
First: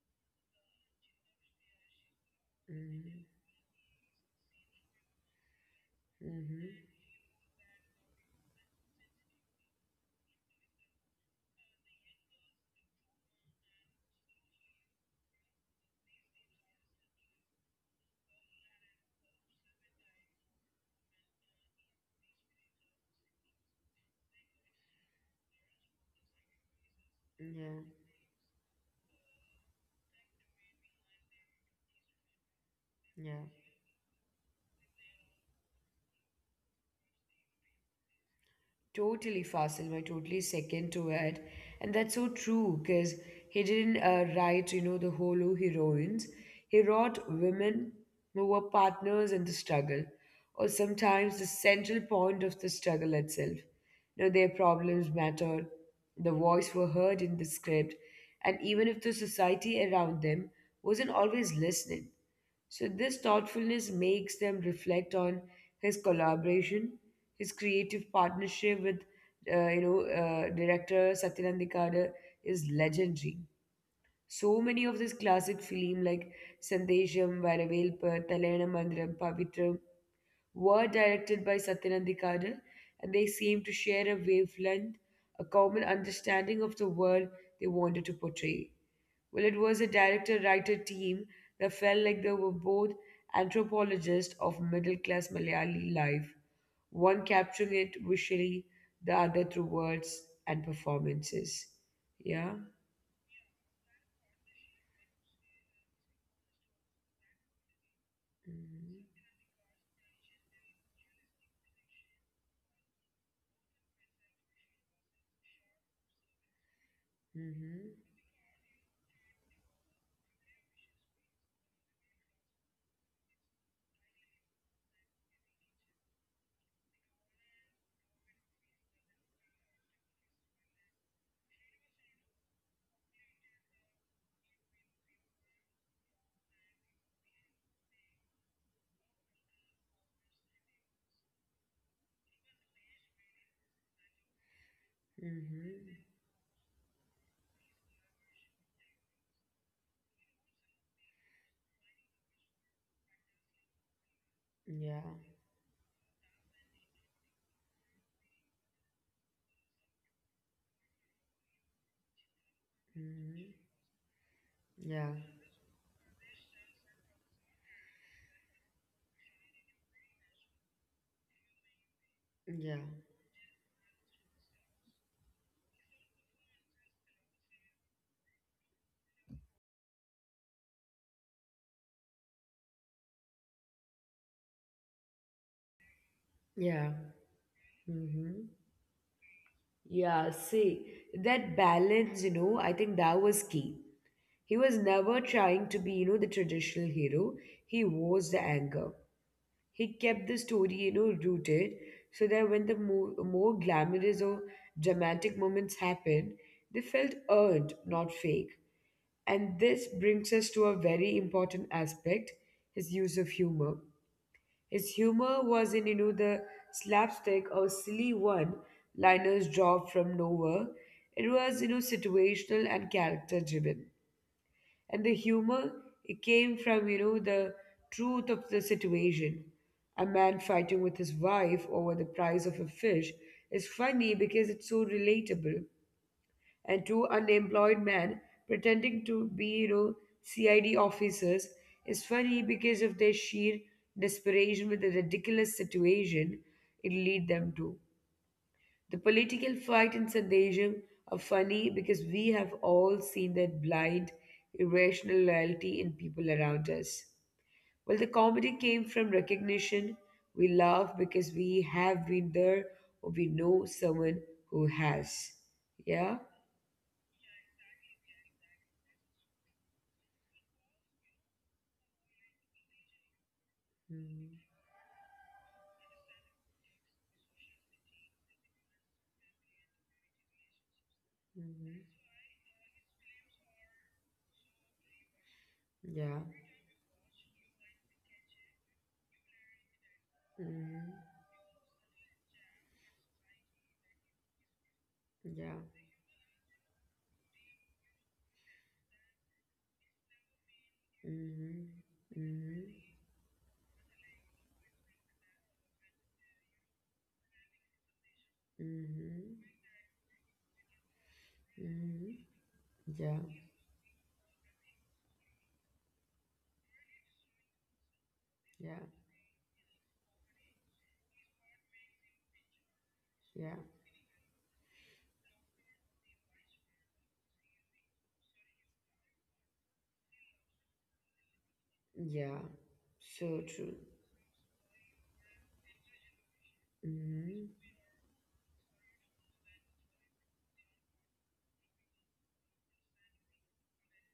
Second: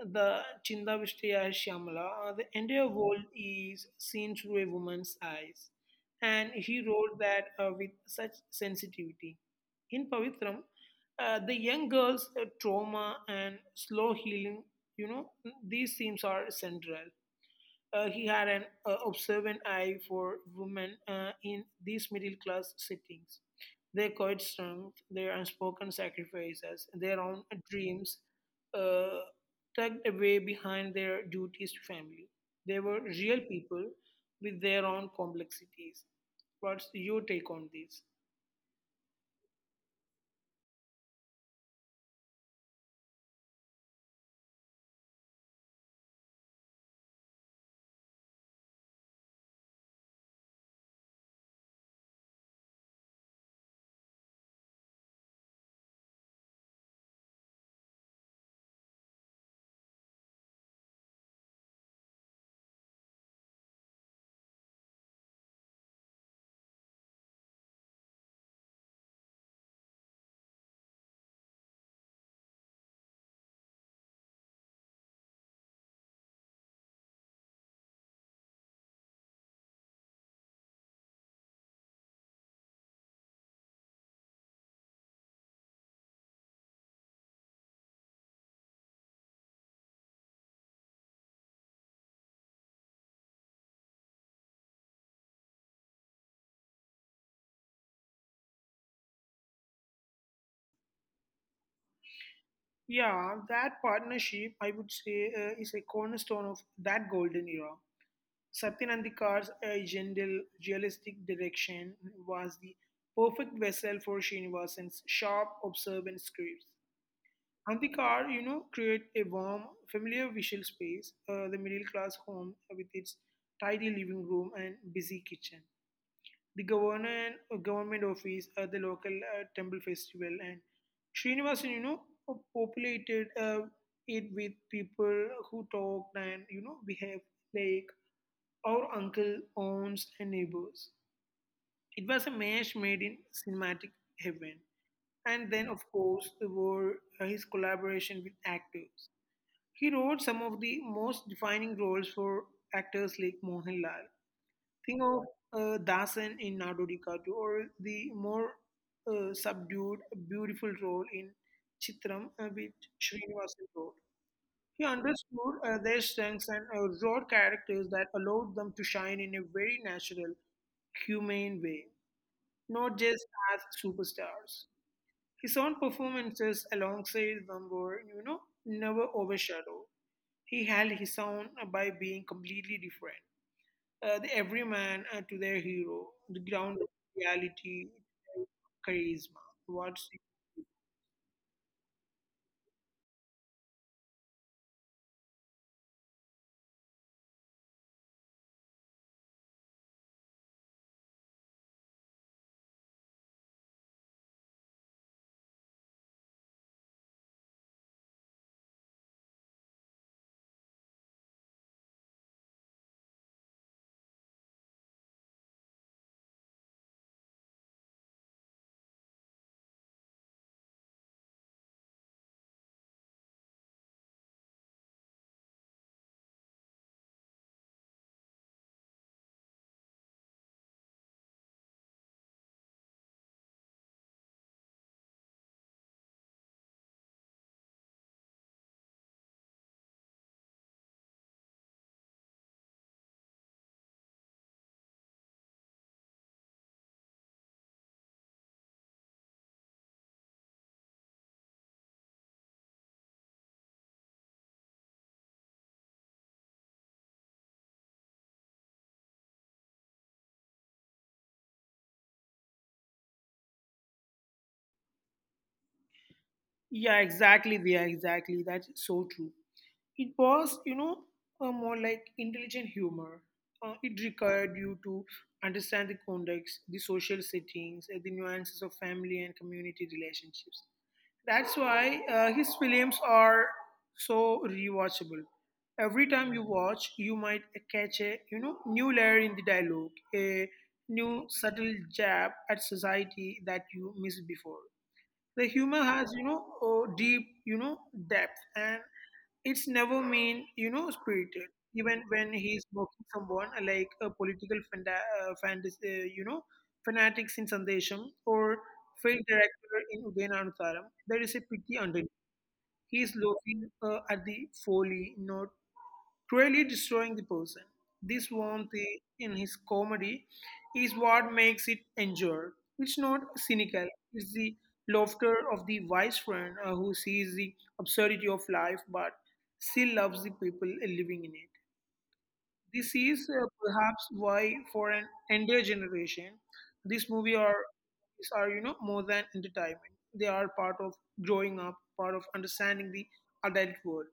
[SPEAKER 2] The Chinda Chindavishtiya Shyamala, the entire world is seen through a woman's eyes. And
[SPEAKER 1] Mm-hmm.
[SPEAKER 2] he wrote that with such sensitivity. In Pavitram, the young girl's trauma and slow healing, you know, these themes are central. He had an observant eye for women in these middle class settings. Their quiet strength, their unspoken sacrifices, their own
[SPEAKER 1] Yeah.
[SPEAKER 2] dreams uh, tucked away behind their duties to family. They were real
[SPEAKER 1] Yeah.
[SPEAKER 2] people with their own complexities. What's your take on this?
[SPEAKER 1] Totally, Fasil, I totally second to it. And that's so true because he didn't write, the hollow heroines. He wrote women who were partners in the struggle, or sometimes the central point of the struggle itself. You know, their problems mattered, the voice were heard in the script, and even if the society around them wasn't always listening. So, this thoughtfulness makes them reflect on his collaboration, his creative partnership with, director Satyanandikada is legendary. So many of his classic film like Sandesham, Varavelpa, Talena Mandiram, Pavitram were directed by Satyanandikada, and they seem to share a wavelength, a common understanding of the world they wanted to portray. Well, it was a director writer team that felt like they were both anthropologists of middle class Malayali life, one capturing it visually, the other through words and performances. Yeah.
[SPEAKER 2] Yeah, that partnership, I would say, is a cornerstone of that golden era.
[SPEAKER 1] Mm-hmm.
[SPEAKER 2] Satyanandikar's gentle, realistic direction was the perfect vessel for Srinivasan's sharp, observant scripts.
[SPEAKER 1] Mm-hmm.
[SPEAKER 2] Andikar, you know, create a warm, familiar visual space, the middle class home with its tidy living room and busy kitchen, the government office, the local temple festival, and Srinivasan, you know, populated it with people who talked and you know behaved like our uncle, aunts, and neighbors. It was a match made in cinematic heaven. And then, of
[SPEAKER 1] Mm-hmm.
[SPEAKER 2] course, there were his collaboration with actors. He wrote some of the most defining roles for actors like Mohanlal.
[SPEAKER 1] Yeah.
[SPEAKER 2] Think of Dasan in Nadodikattu or the more subdued, beautiful role in Chitram with
[SPEAKER 1] Mm-hmm.
[SPEAKER 2] Srinivasan Road. He
[SPEAKER 1] Yeah.
[SPEAKER 2] understood their strengths and wrote characters that allowed them to shine in a very natural, humane way,
[SPEAKER 1] Yeah.
[SPEAKER 2] not just as superstars. His own performances alongside them were, you know, never overshadowed. He held his own by being completely different, the everyman to their hero, the ground of
[SPEAKER 1] Yeah.
[SPEAKER 2] reality,
[SPEAKER 1] Mm-hmm.
[SPEAKER 2] charisma. What's
[SPEAKER 1] Yeah, see, that balance, you know, I think that was key. He was never trying to be, the traditional hero. He was the anchor. He kept the story, rooted, so that when the more glamorous or dramatic moments happened, they felt earned, not fake. And this brings us to a very important aspect, his use of humor. His humor wasn't, the slapstick or silly one liners dropped from nowhere. It was, situational and character driven. And the humor, it came from, the truth of the situation. A man fighting with his wife over the price of a fish is funny because it's so relatable, and two unemployed men pretending to be CID officers is funny because of their sheer desperation with the ridiculous situation it lead them to. The political fight in Sandesham are funny because we have all seen that blind, irrational loyalty in people around us. Well, the comedy came from recognition. We laugh because we have been there, or we know someone who has. Yeah?
[SPEAKER 2] Yeah, exactly, yeah, exactly. That's so true. It was, you know, more like intelligent humor. It required you to understand the context, the social settings, the nuances of family and community relationships. That's
[SPEAKER 1] Hmm.
[SPEAKER 2] why his films are so rewatchable. Every
[SPEAKER 1] Yeah.
[SPEAKER 2] time you watch, you might catch a new layer in the dialogue, a
[SPEAKER 1] Hmm.
[SPEAKER 2] new subtle jab at society that you missed before. The
[SPEAKER 1] Yeah.
[SPEAKER 2] humor has a deep depth, and it's never mean spirited,
[SPEAKER 1] Hmm.
[SPEAKER 2] even when he's
[SPEAKER 1] Hmm.
[SPEAKER 2] mocking someone , like a political fantasy fanatics in Sandesham, or failed
[SPEAKER 1] Hmm.
[SPEAKER 2] director in Udayana, there is a pity
[SPEAKER 1] Hmm.
[SPEAKER 2] underneath. He is
[SPEAKER 1] Yeah.
[SPEAKER 2] looking at the folly, not really destroying the person. This warmth
[SPEAKER 1] Yeah.
[SPEAKER 2] in his comedy is what makes it endure. It's not
[SPEAKER 1] Yeah.
[SPEAKER 2] cynical, it's the laughter of the wise friend who sees the absurdity of life but still loves the people living in it.
[SPEAKER 1] Yeah.
[SPEAKER 2] This is
[SPEAKER 1] So true.
[SPEAKER 2] perhaps why, for an entire generation, this movie
[SPEAKER 1] Hmm.
[SPEAKER 2] are these are you know more than entertainment. They are part of growing up, part of understanding the adult world.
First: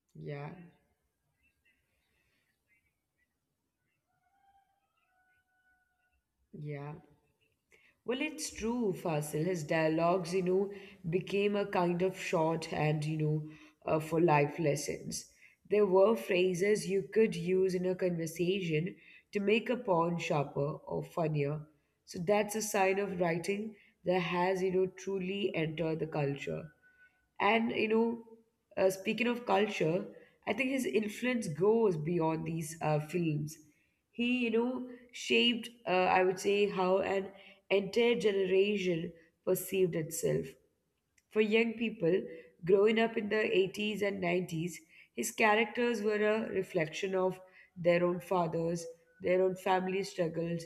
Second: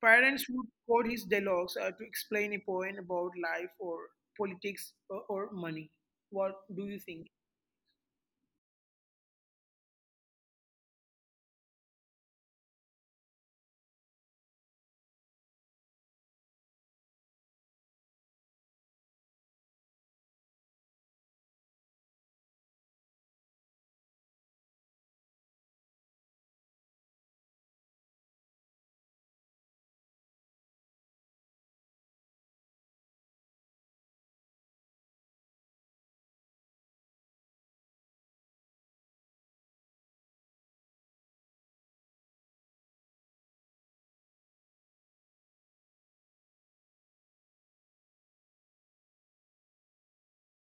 [SPEAKER 2] Parents
[SPEAKER 1] Yeah.
[SPEAKER 2] would quote his dialogues to explain a point about life, or politics, or money. What do
[SPEAKER 1] Yeah.
[SPEAKER 2] you think?
[SPEAKER 1] Well, it's true, Fasil. His dialogues, became a kind of shorthand, for life lessons. There were phrases you could use in a conversation to make a point sharper or funnier. So that's a sign of writing that has, truly entered the culture. And speaking of culture, I think his influence goes beyond these films. He, shaped, I would say, how an entire generation perceived itself. For young people growing up in the 80s and 90s, his characters were a reflection of their own fathers, their own family struggles,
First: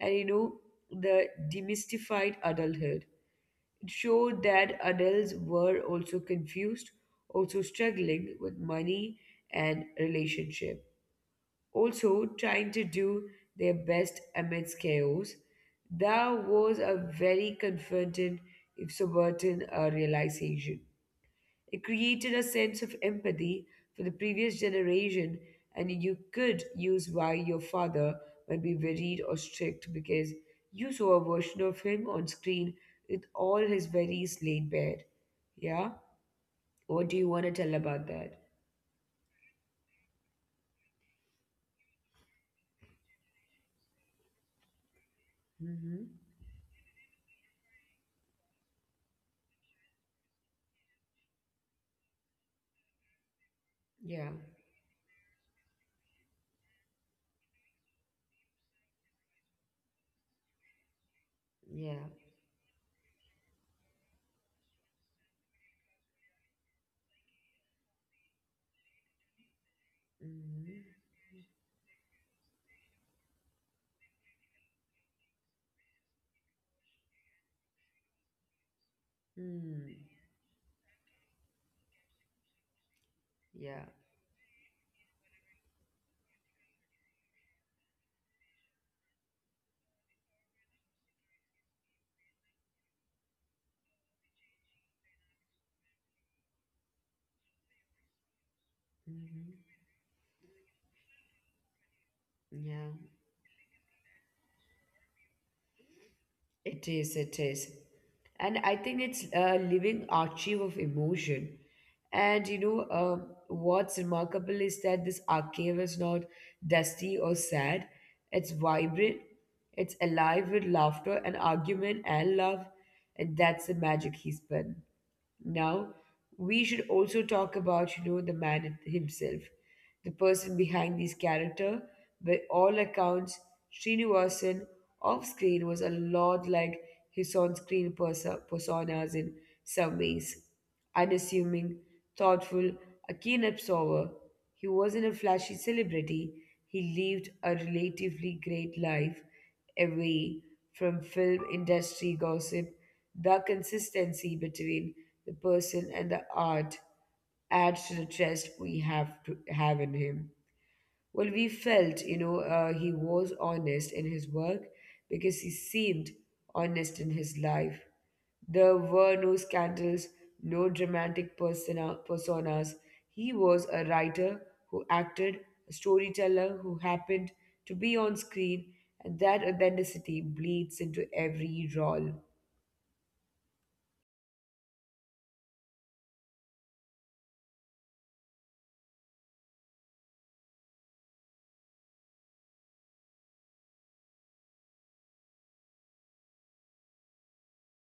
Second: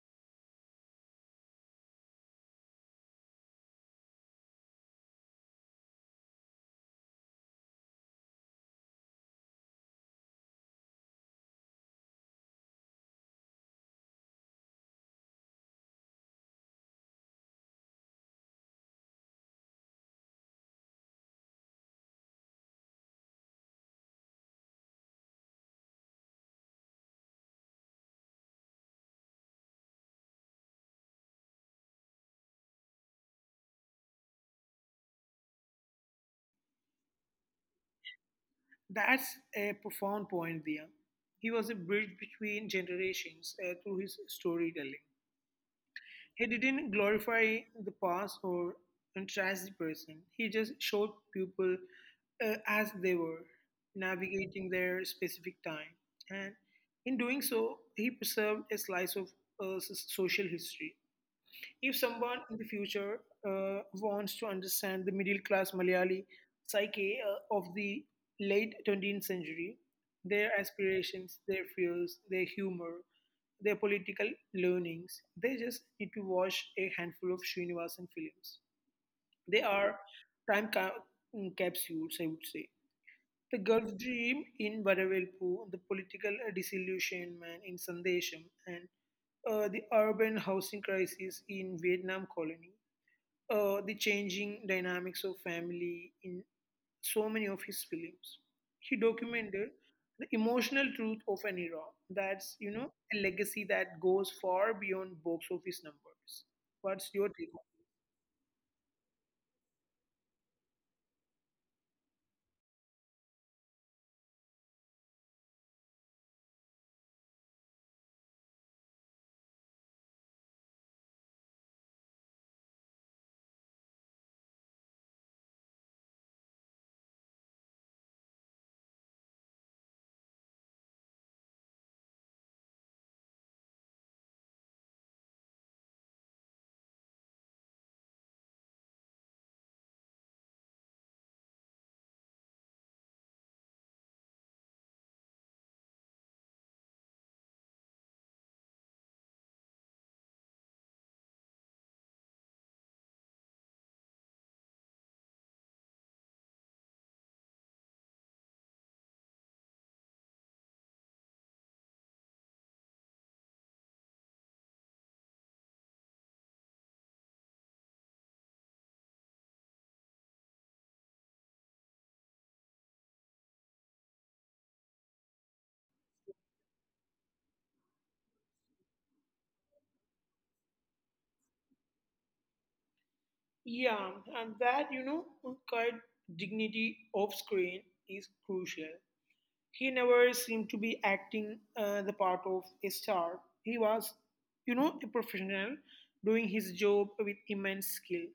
[SPEAKER 1] and the demystified adulthood showed that adults were also confused, also struggling with money and relationship, also trying to do their best amidst chaos. That was a very confronting, if sobering, realization. It created a sense of empathy for the previous generation, and you could use why your father might be worried or strict because you saw a version of him on screen with all his worries laid bare. Yeah? What do you want to tell about that?
[SPEAKER 2] That's a profound point, there. He was a bridge between generations through his storytelling.
[SPEAKER 1] Mm-hmm.
[SPEAKER 2] He didn't glorify the past or trash the person. He just showed people as they were,
[SPEAKER 1] Yeah.
[SPEAKER 2] navigating their specific time. And in doing so, he preserved a slice of social history. If
[SPEAKER 1] Yeah.
[SPEAKER 2] someone in the future wants to understand the middle class Malayali psyche of the late 20th century, their
[SPEAKER 1] Mm-hmm.
[SPEAKER 2] aspirations, their fears, their humor, their political learnings, they just need to watch a handful of Srinivasan films. They
[SPEAKER 1] Mm.
[SPEAKER 2] are time capsules, I would say. The
[SPEAKER 1] Yeah.
[SPEAKER 2] Gulf Dream in Vadavelpu, the political disillusionment in Sandesham, and the urban housing crisis in Vietnam colony, the changing dynamics of family in so many of his films. He
[SPEAKER 1] Mm-hmm.
[SPEAKER 2] documented the emotional truth of an era. That's, you
[SPEAKER 1] Yeah.
[SPEAKER 2] know, a legacy that goes far beyond box office numbers.
[SPEAKER 1] It
[SPEAKER 2] What's your
[SPEAKER 1] it
[SPEAKER 2] take on
[SPEAKER 1] is.
[SPEAKER 2] it?
[SPEAKER 1] And I think it's a living archive of emotion. And what's remarkable is that this archive is not dusty or sad. It's vibrant, it's alive with laughter and argument and love. And that's the magic he spun. Now, we should also talk about, the man himself, the person behind this character. By all accounts, Srinivasan off screen was a lot like his on screen personas in some ways. Unassuming, thoughtful, a keen observer, he wasn't a flashy celebrity. He lived a relatively great life away from film industry gossip. The consistency between the person and the art adds to the trust we have to have in him. Well, we felt, he was honest in his work because he seemed honest in his life. There were no scandals, no dramatic personas. He was a writer who acted, a storyteller who happened to be on screen, and that authenticity bleeds into every role.
[SPEAKER 2] Yeah, and that, you know, cut dignity off screen is crucial. He never seemed to be acting the part of a star. He was, you know, a professional doing his job with immense skill.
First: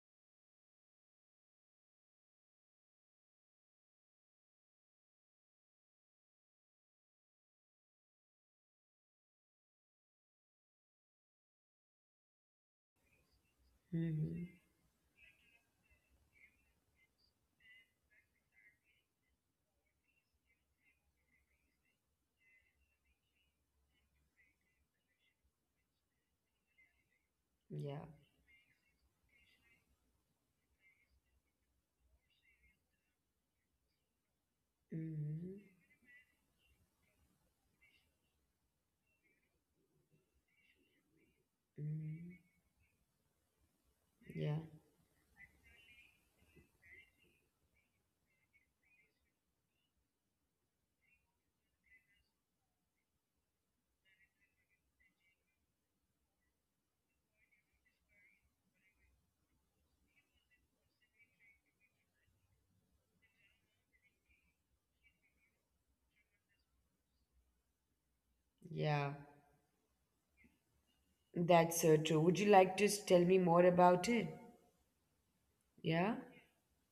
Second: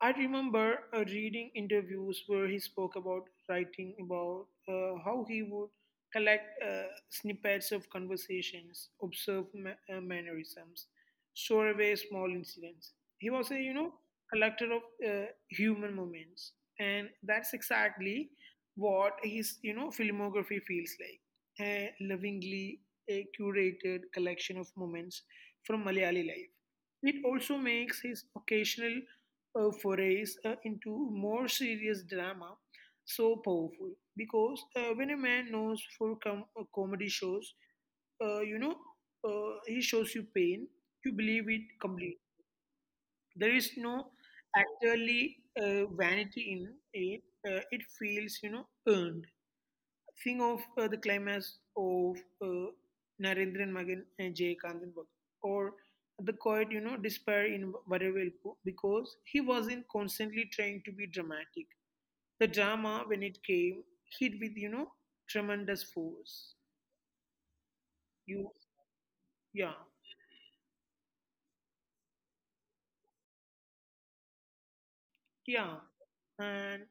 [SPEAKER 2] I remember reading interviews where he spoke about writing, about how he would collect snippets of conversations, observe mannerisms, store away small incidents. He was a
[SPEAKER 1] Hmm.
[SPEAKER 2] collector of human moments, and that's exactly what his you know filmography feels like. A lovingly curated collection of moments from Malayali life. It also makes
[SPEAKER 1] Yeah.
[SPEAKER 2] his occasional forays into more serious drama so powerful, because when a man
[SPEAKER 1] Hmm.
[SPEAKER 2] knows for comedy shows, uh, you know, he shows you pain, you believe it completely.
[SPEAKER 1] Hmm.
[SPEAKER 2] There is no
[SPEAKER 1] Yeah.
[SPEAKER 2] actually vanity in it. It feels, you know, earned. Think of the climax of Narendran Magan and Jay Kandenberg, or the quiet, you know, despair in Varavelpu, because he wasn't constantly trying to be dramatic. The drama, when it came, hit with, you know, tremendous force. You,
[SPEAKER 1] Yeah.
[SPEAKER 2] yeah,
[SPEAKER 1] That's true. Would you like to tell me more about it?
[SPEAKER 2] yeah.
[SPEAKER 1] Yeah?
[SPEAKER 2] And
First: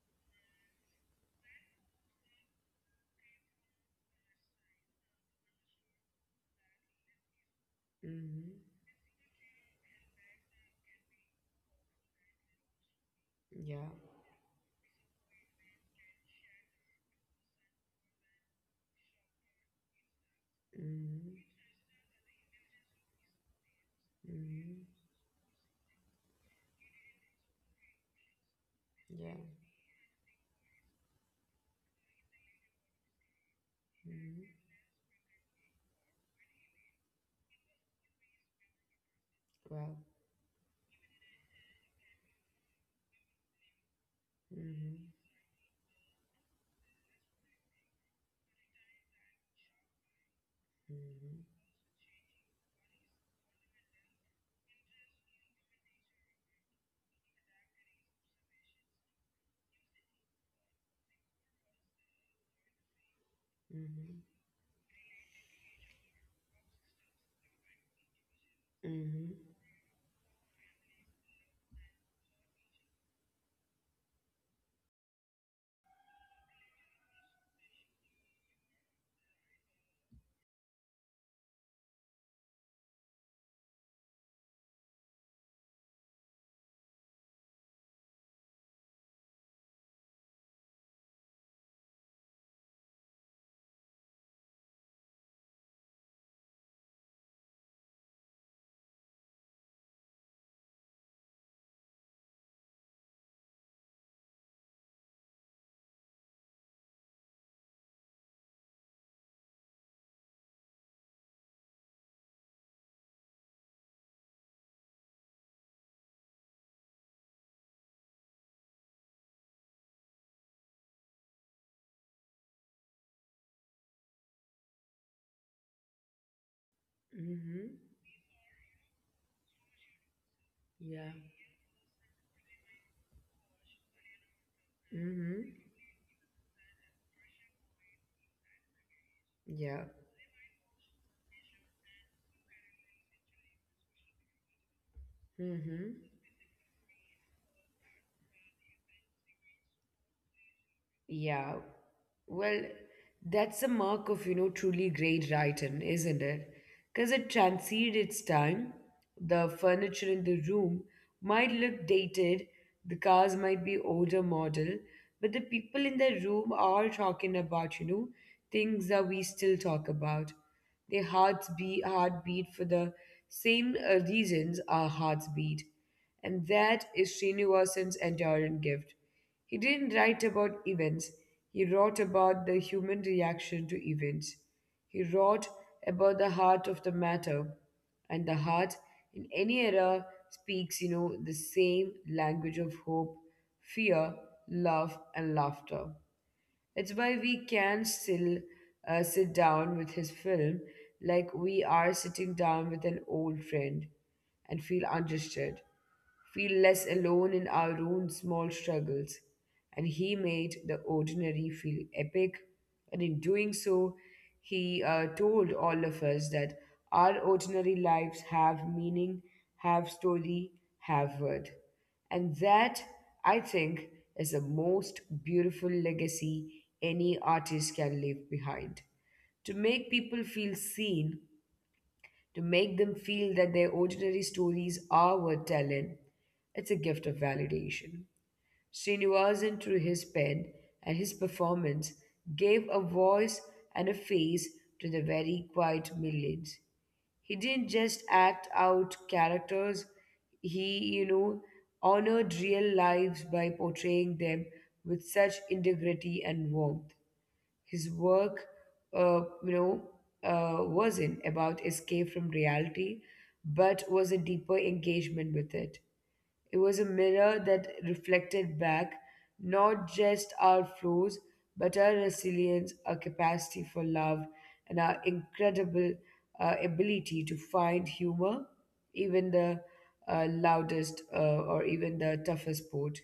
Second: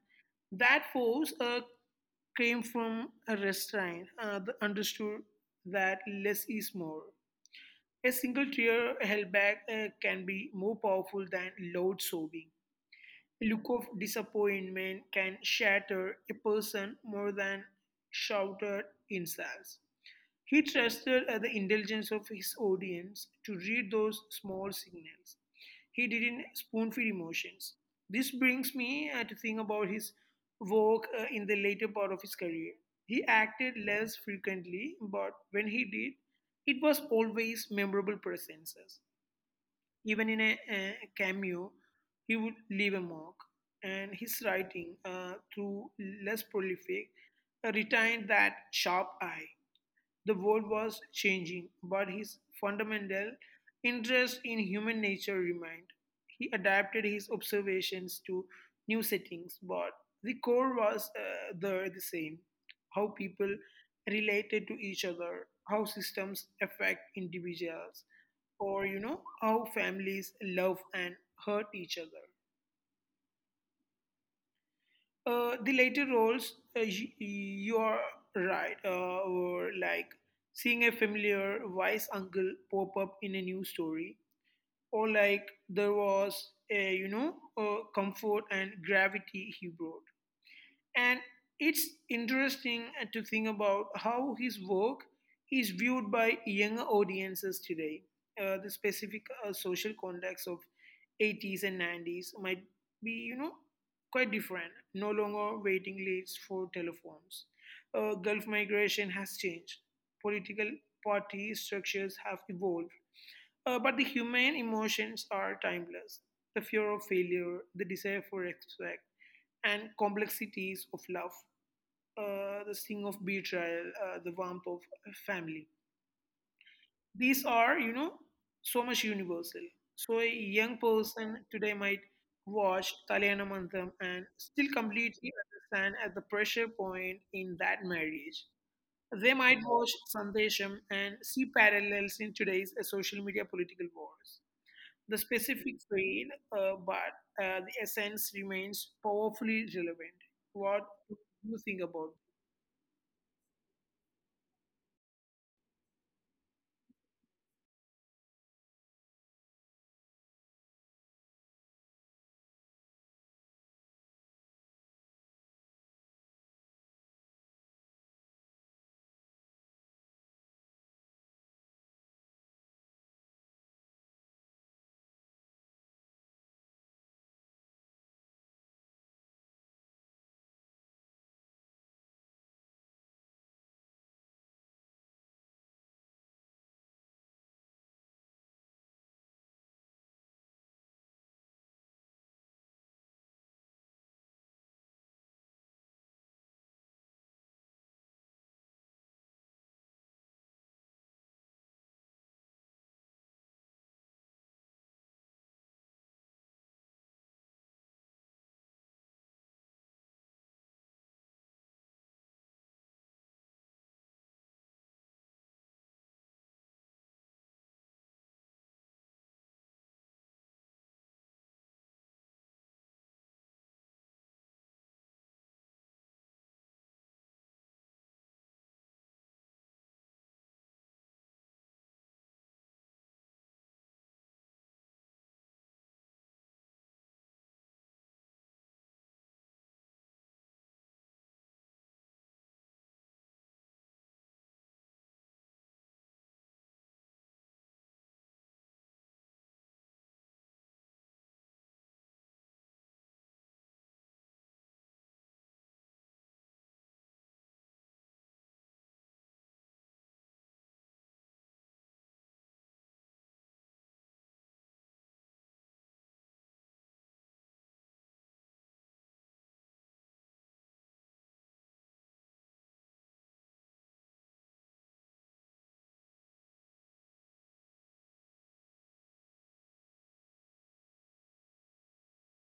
[SPEAKER 2] that force came from a restraint that understood that less is more. A single
[SPEAKER 1] Mm-hmm.
[SPEAKER 2] tear held back can be more powerful than loud sobbing. A look of
[SPEAKER 1] Yeah.
[SPEAKER 2] disappointment can shatter a person more than shouted insults. He trusted
[SPEAKER 1] Mm-hmm.
[SPEAKER 2] the intelligence of his audience to read those small
[SPEAKER 1] Mm-hmm.
[SPEAKER 2] signals. He didn't spoon feed emotions. This brings me
[SPEAKER 1] Yeah.
[SPEAKER 2] to think about his work in the later part of his career. He acted less
[SPEAKER 1] Mm-hmm.
[SPEAKER 2] frequently, but when he did, it was always memorable presences.
[SPEAKER 1] Well.
[SPEAKER 2] Even in a cameo, he would leave a mark, and his
[SPEAKER 1] Mm-hmm.
[SPEAKER 2] writing, through less prolific, retained that sharp eye. The world was
[SPEAKER 1] Mm-hmm.
[SPEAKER 2] changing, but his fundamental interest in human nature remained. He adapted his observations to new settings, but the core was there the same, how people
[SPEAKER 1] Mm-hmm.
[SPEAKER 2] related to each other, how systems affect individuals, or
[SPEAKER 1] Mm-hmm.
[SPEAKER 2] how families love and hurt each other. The later roles, you are right, or like seeing a familiar wise uncle pop up in a new story, or like there was a comfort and gravity he brought. And it's interesting to think about how his work is viewed by younger audiences today. The specific social context of 80s and 90s might be, quite different. No longer waiting lists for telephones. Gulf migration has changed. Political party structures have evolved. But the human emotions are timeless. The fear of failure, the desire for respect, and complexities of love, the sting of betrayal, the warmth of family. These
[SPEAKER 1] Mm-hmm.
[SPEAKER 2] are, so much universal. So a young
[SPEAKER 1] Yeah.
[SPEAKER 2] person today might watch Kalyana Mantham and still completely
[SPEAKER 1] Mm-hmm.
[SPEAKER 2] understand at the pressure point in that marriage. They might
[SPEAKER 1] Yeah.
[SPEAKER 2] watch Sandesham and see parallels in today's social media political wars, the specific
[SPEAKER 1] Mm-hmm.
[SPEAKER 2] fade, but the essence remains powerfully relevant. What
[SPEAKER 1] Yeah.
[SPEAKER 2] do you think
[SPEAKER 1] Well,
[SPEAKER 2] about
[SPEAKER 1] that's a mark of, truly great writing, isn't it? Because it transcended its time. The furniture in the room might look dated, the cars might be older model, but the people in the room are talking about, things that we still talk about. Their hearts beat, heartbeat for the same reasons our hearts beat, and that is Srinivasan's enduring gift. He didn't write about events, he wrote about the human reaction to events. He wrote about the heart of the matter, and the heart in any era speaks, the same language of hope, fear, love, and laughter. It's why we can still sit down with his film like we are sitting down with an old friend and feel understood, feel less alone in our own small struggles. And he made the ordinary feel epic. And in doing so, he told all of us that our ordinary lives have meaning, have story, have worth. And that, I think, is the most beautiful legacy any artist can leave behind. To make people feel seen, to make them feel that their ordinary stories are worth telling, it's a gift of validation. Srinivasan, through his pen and his performance, gave a voice and a face to the very quiet millions. He didn't just act out characters, he, you know, honored real lives by portraying them with such integrity and warmth. His work, uh, you know, wasn't about escape from reality, but was a deeper engagement with it. It was a mirror that reflected back not just our flaws, but our resilience, our capacity for love, and our incredible ability to find humor, even the loudest or even the toughest port.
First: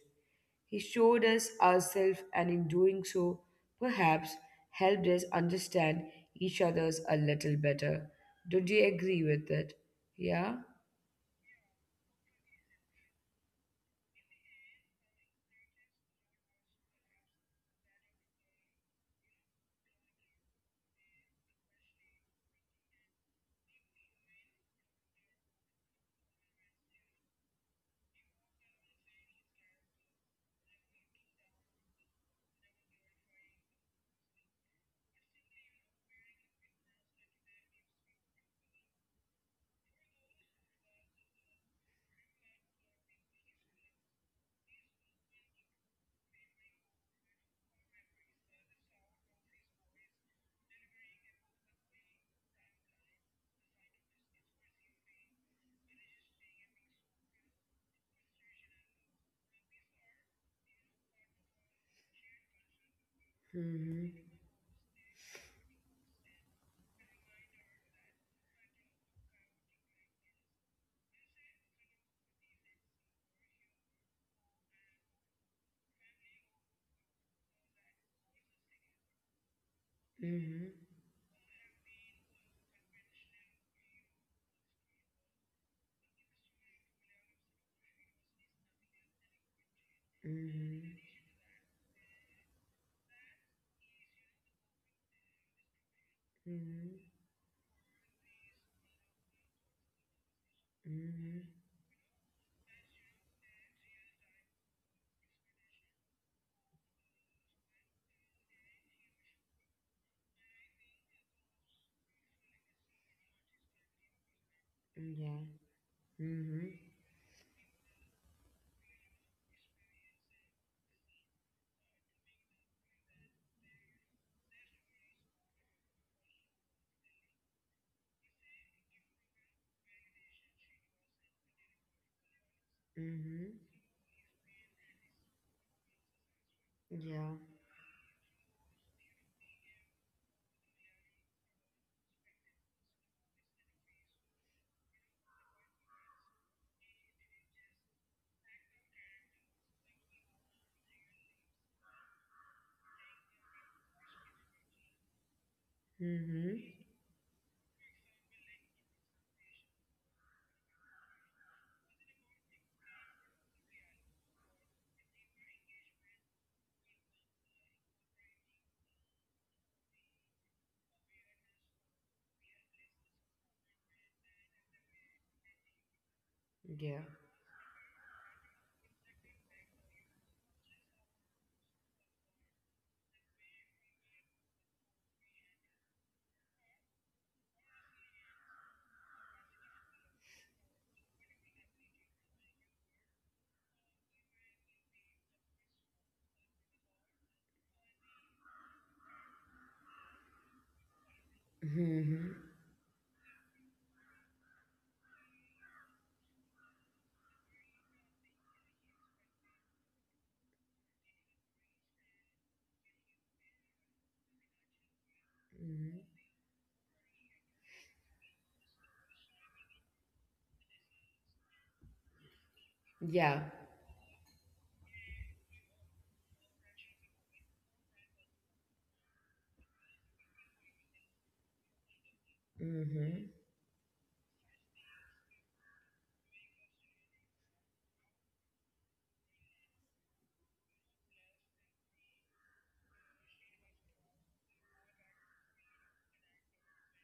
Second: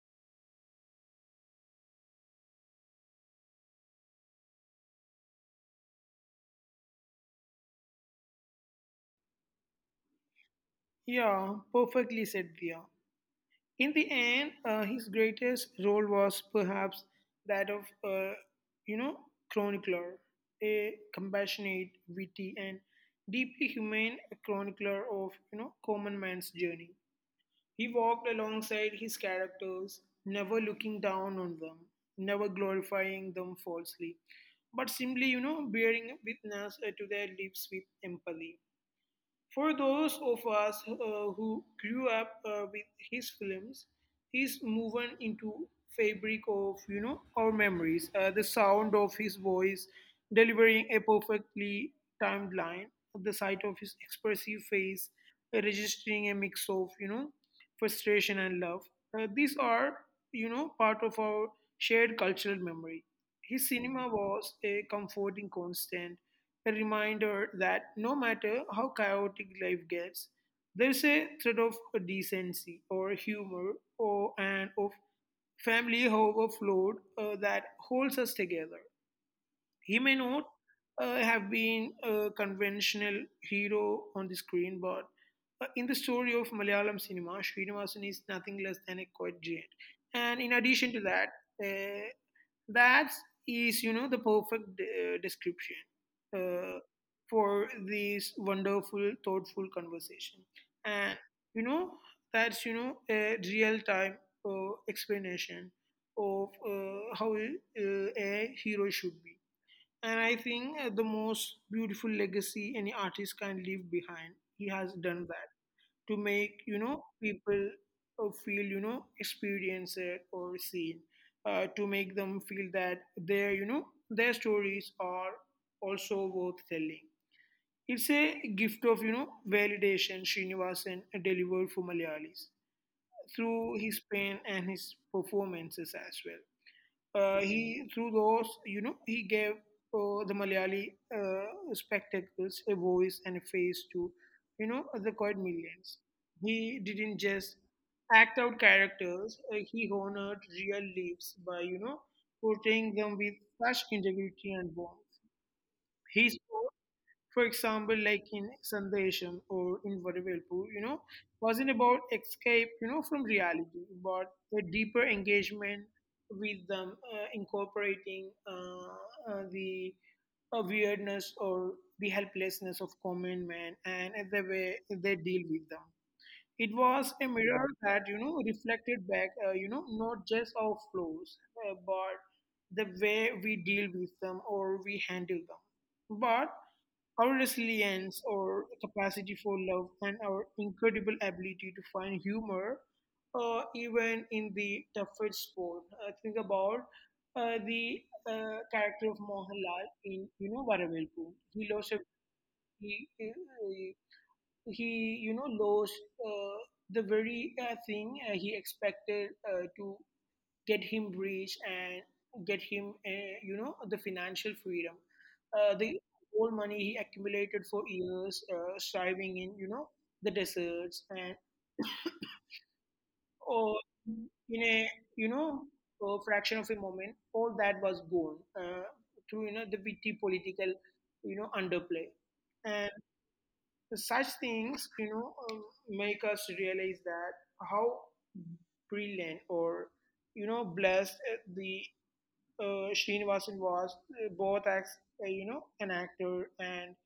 [SPEAKER 1] He showed us ourselves, and in doing so, perhaps helped us understand each other's a little better. Don't you agree with it? Yeah?
[SPEAKER 2] it? Yeah, perfectly said, Via. In the end, his greatest role was perhaps that of, uh, you know, chronicler, a compassionate, witty, and deeply humane chronicler of, common man's journey. He walked alongside his characters, never looking down on them, never glorifying them falsely, but simply, bearing witness to their lives with empathy. For those of us who grew up with his films, he's woven into fabric of our memories. The sound of his voice delivering a perfectly timed line, the sight of his expressive face registering a mix of frustration and love. These are part of our shared cultural memory. His cinema
[SPEAKER 1] Mm-hmm.
[SPEAKER 2] was a comforting constant, a reminder that no matter how chaotic life gets, there's a thread of decency or humor or and of family, however flawed, that holds us together. He may not
[SPEAKER 1] Mm-hmm.
[SPEAKER 2] have been a conventional hero on the screen, but in the story of Malayalam cinema, Srinivasan is nothing less than a quiet giant. And in addition to
[SPEAKER 1] Mhm.
[SPEAKER 2] that, uh, that is, the perfect description uh,
[SPEAKER 1] Mhm.
[SPEAKER 2] for this wonderful, thoughtful conversation. And,
[SPEAKER 1] Mhm.
[SPEAKER 2] you know, that's, a real time explanation of how a hero should be. And I think the most beautiful legacy any artist can leave behind, he has done that
[SPEAKER 1] Yeah.
[SPEAKER 2] to make
[SPEAKER 1] Mhm.
[SPEAKER 2] people feel experienced or seen to make them feel that their their stories are also worth telling. It's a gift of validation. Srinivasan delivered for Malayalis
[SPEAKER 1] Mhm.
[SPEAKER 2] through his pen and his performances as well.
[SPEAKER 1] Yeah.
[SPEAKER 2] He through those, he gave the Malayali spectacles a voice and a face to, the quiet millions. He didn't just act out characters; he honored real lives by, portraying them with such integrity and warmth. His,
[SPEAKER 1] Mhm.
[SPEAKER 2] for example, like in Sandesham or in Vadavelpu, wasn't about escape, from reality, but a deeper engagement with them, incorporating the weirdness or the helplessness of common man and the way they deal with them. It
[SPEAKER 1] Yeah.
[SPEAKER 2] was a mirror that reflected back, not just our flaws, but the way we deal with them or we handle them, but our resilience or capacity for love and our incredible ability to find humor, even in the toughest sport. Think about the character of Mohanlal in Varavelpu.
[SPEAKER 1] Mhm.
[SPEAKER 2] He, he lost uh, the very thing he expected to get him rich and get him the financial freedom, the
[SPEAKER 1] Mhm.
[SPEAKER 2] whole money he accumulated for years striving in the deserts and
[SPEAKER 1] Yeah.
[SPEAKER 2] or in a you know a fraction of a moment all that was gone, through the witty political underplay.
[SPEAKER 1] Mhm.
[SPEAKER 2] Such things, make us realize that how brilliant or blessed the Srinivasan was, both as an actor and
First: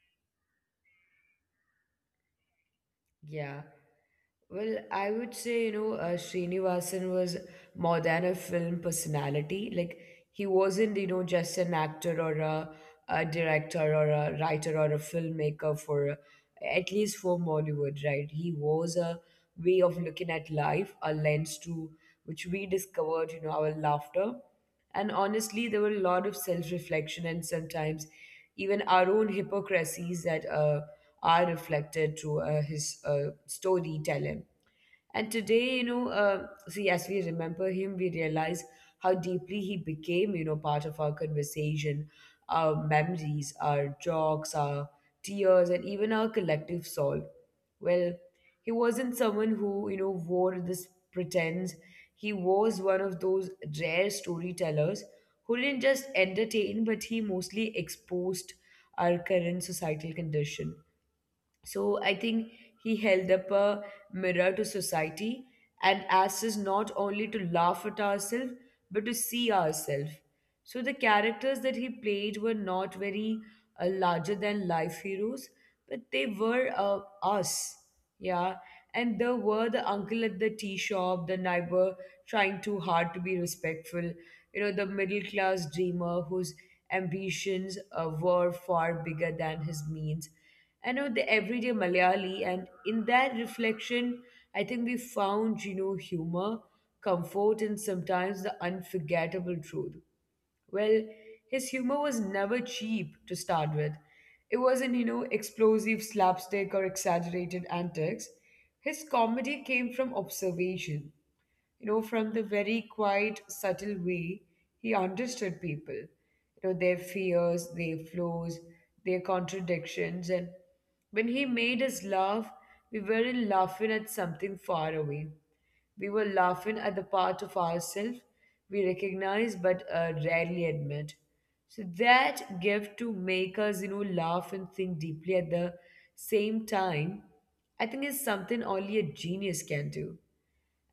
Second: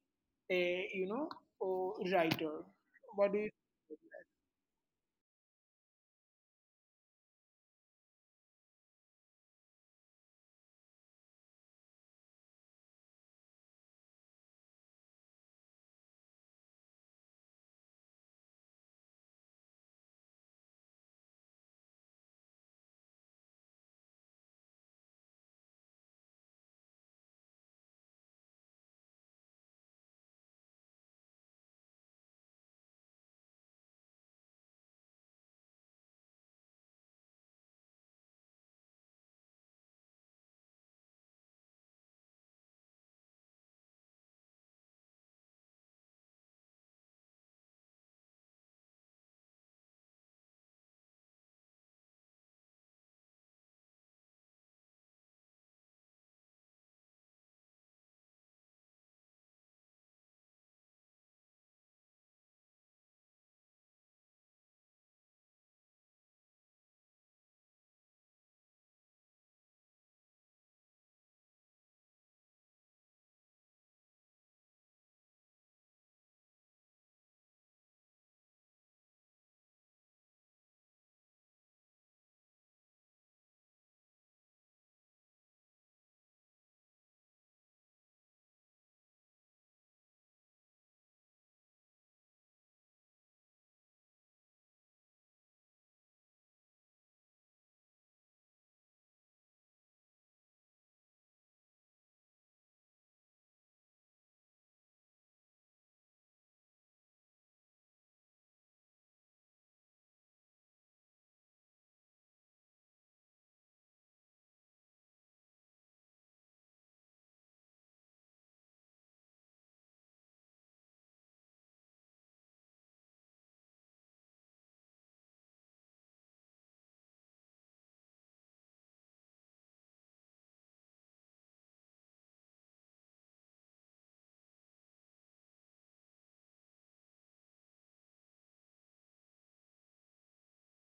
[SPEAKER 2] a a writer. What do you?
[SPEAKER 1] Yeah. Well, I would say, you know, Srinivasan was more than a film personality. Like, he wasn't, you know, just an actor or a director or a writer or a filmmaker for, at least for Bollywood, right? He was a way of looking at life, a lens to which we discovered, you know, our laughter. And honestly, there were a lot of self reflection and sometimes even our own hypocrisies that are reflected through his storytelling. And today, you know, see, as we remember him, we realize how deeply he became, you know, part of our conversation, our memories, our jokes, our tears, and even our collective soul. Well, he wasn't someone who, you know, wore this pretense. He was one of those rare storytellers who didn't just entertain, but he mostly exposed our current societal condition. So I think he held up a mirror to society and asked us not only to laugh at ourselves, but to see ourselves. So the characters that he played were not very larger than life heroes, but they were us. Yeah. And there were the uncle at the tea shop, the neighbor trying too hard to be respectful. You know, the middle class dreamer whose ambitions were far bigger than his means. I know the everyday Malayali, and in that reflection, I think we found, you know, humor, comfort, and sometimes the unforgettable truth. Well, his humor was never cheap to start with. It wasn't, you know, explosive slapstick or exaggerated antics. His comedy came from observation, you know, from the very quiet, subtle way he understood people, you know, their fears, their flaws, their contradictions. And when he made us laugh, we weren't laughing at something far away. We were laughing at the part of ourselves we recognize but rarely admit. So that gift to make us, you know, laugh and think deeply at the same time, I think is something only a genius can do.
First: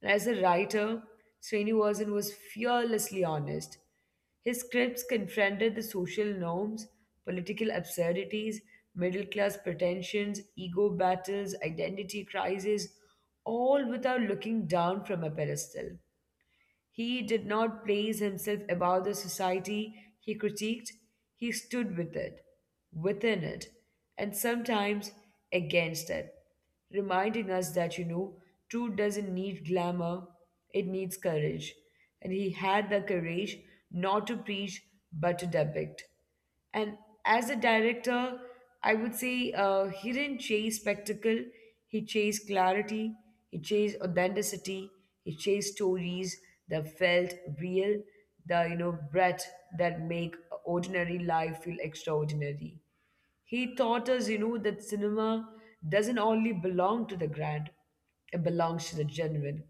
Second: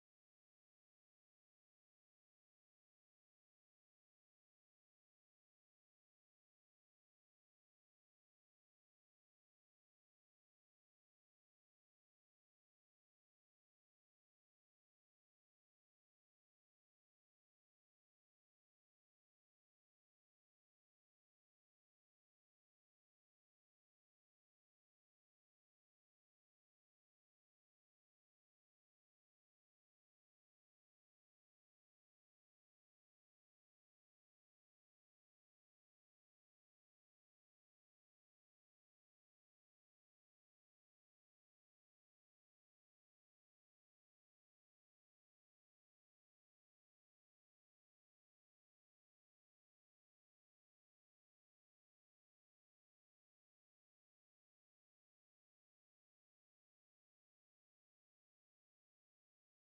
[SPEAKER 1] And as a writer, Srinivasan was fearlessly honest. His scripts confronted the social norms, political absurdities, middle class pretensions, ego battles, identity crises, all without looking down from a pedestal. He did not place himself above the society he critiqued, he stood with it, within it, and sometimes against it, reminding us that, you know, truth doesn't need glamour, it needs courage. And he had the courage not to preach but to depict. And as a director, I would say he didn't chase spectacle, he chased clarity, he chased authenticity, he chased stories that felt real, the, you know, breath that make ordinary life feel extraordinary. He taught us, you know, that cinema doesn't only belong to the grand, it belongs to the genuine.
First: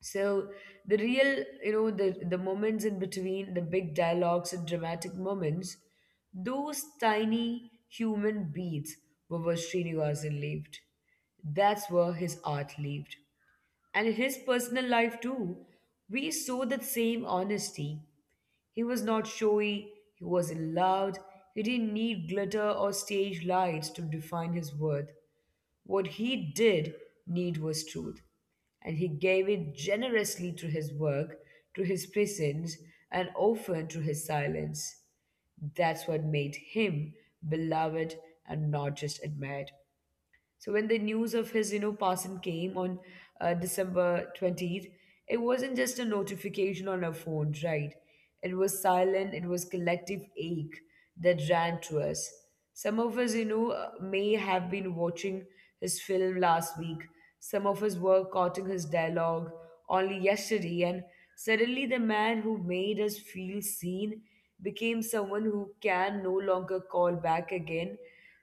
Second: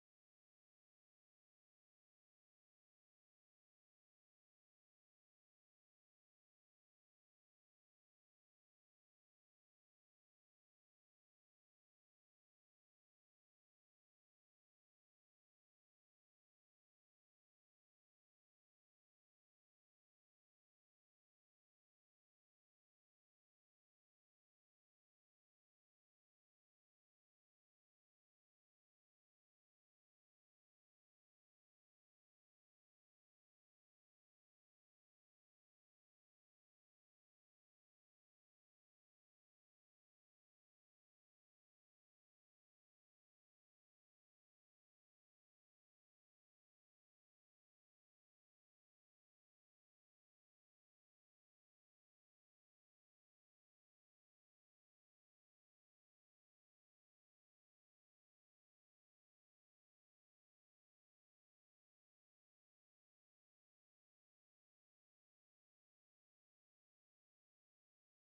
[SPEAKER 1] So the real, you know, the moments in between, the big dialogues and dramatic moments, those tiny human beats were where Srinivasan lived. That's where his art lived. And in his personal life too, we saw that same honesty. He was not showy, he wasn't loud, he didn't need glitter or stage lights to define his worth. What he did need was truth, and he gave it generously to his work, to his presence, and often to his silence. That's what made him beloved and not just admired. So when the news of his, you know, passing came on December 20th, it wasn't just a notification on our phones, right? It was silent, it was collective ache that ran through us. Some of us, you know, may have been watching his film last week. Some of us were quoting his dialogue only yesterday, and suddenly the man who made us feel seen became someone who can no longer call back again.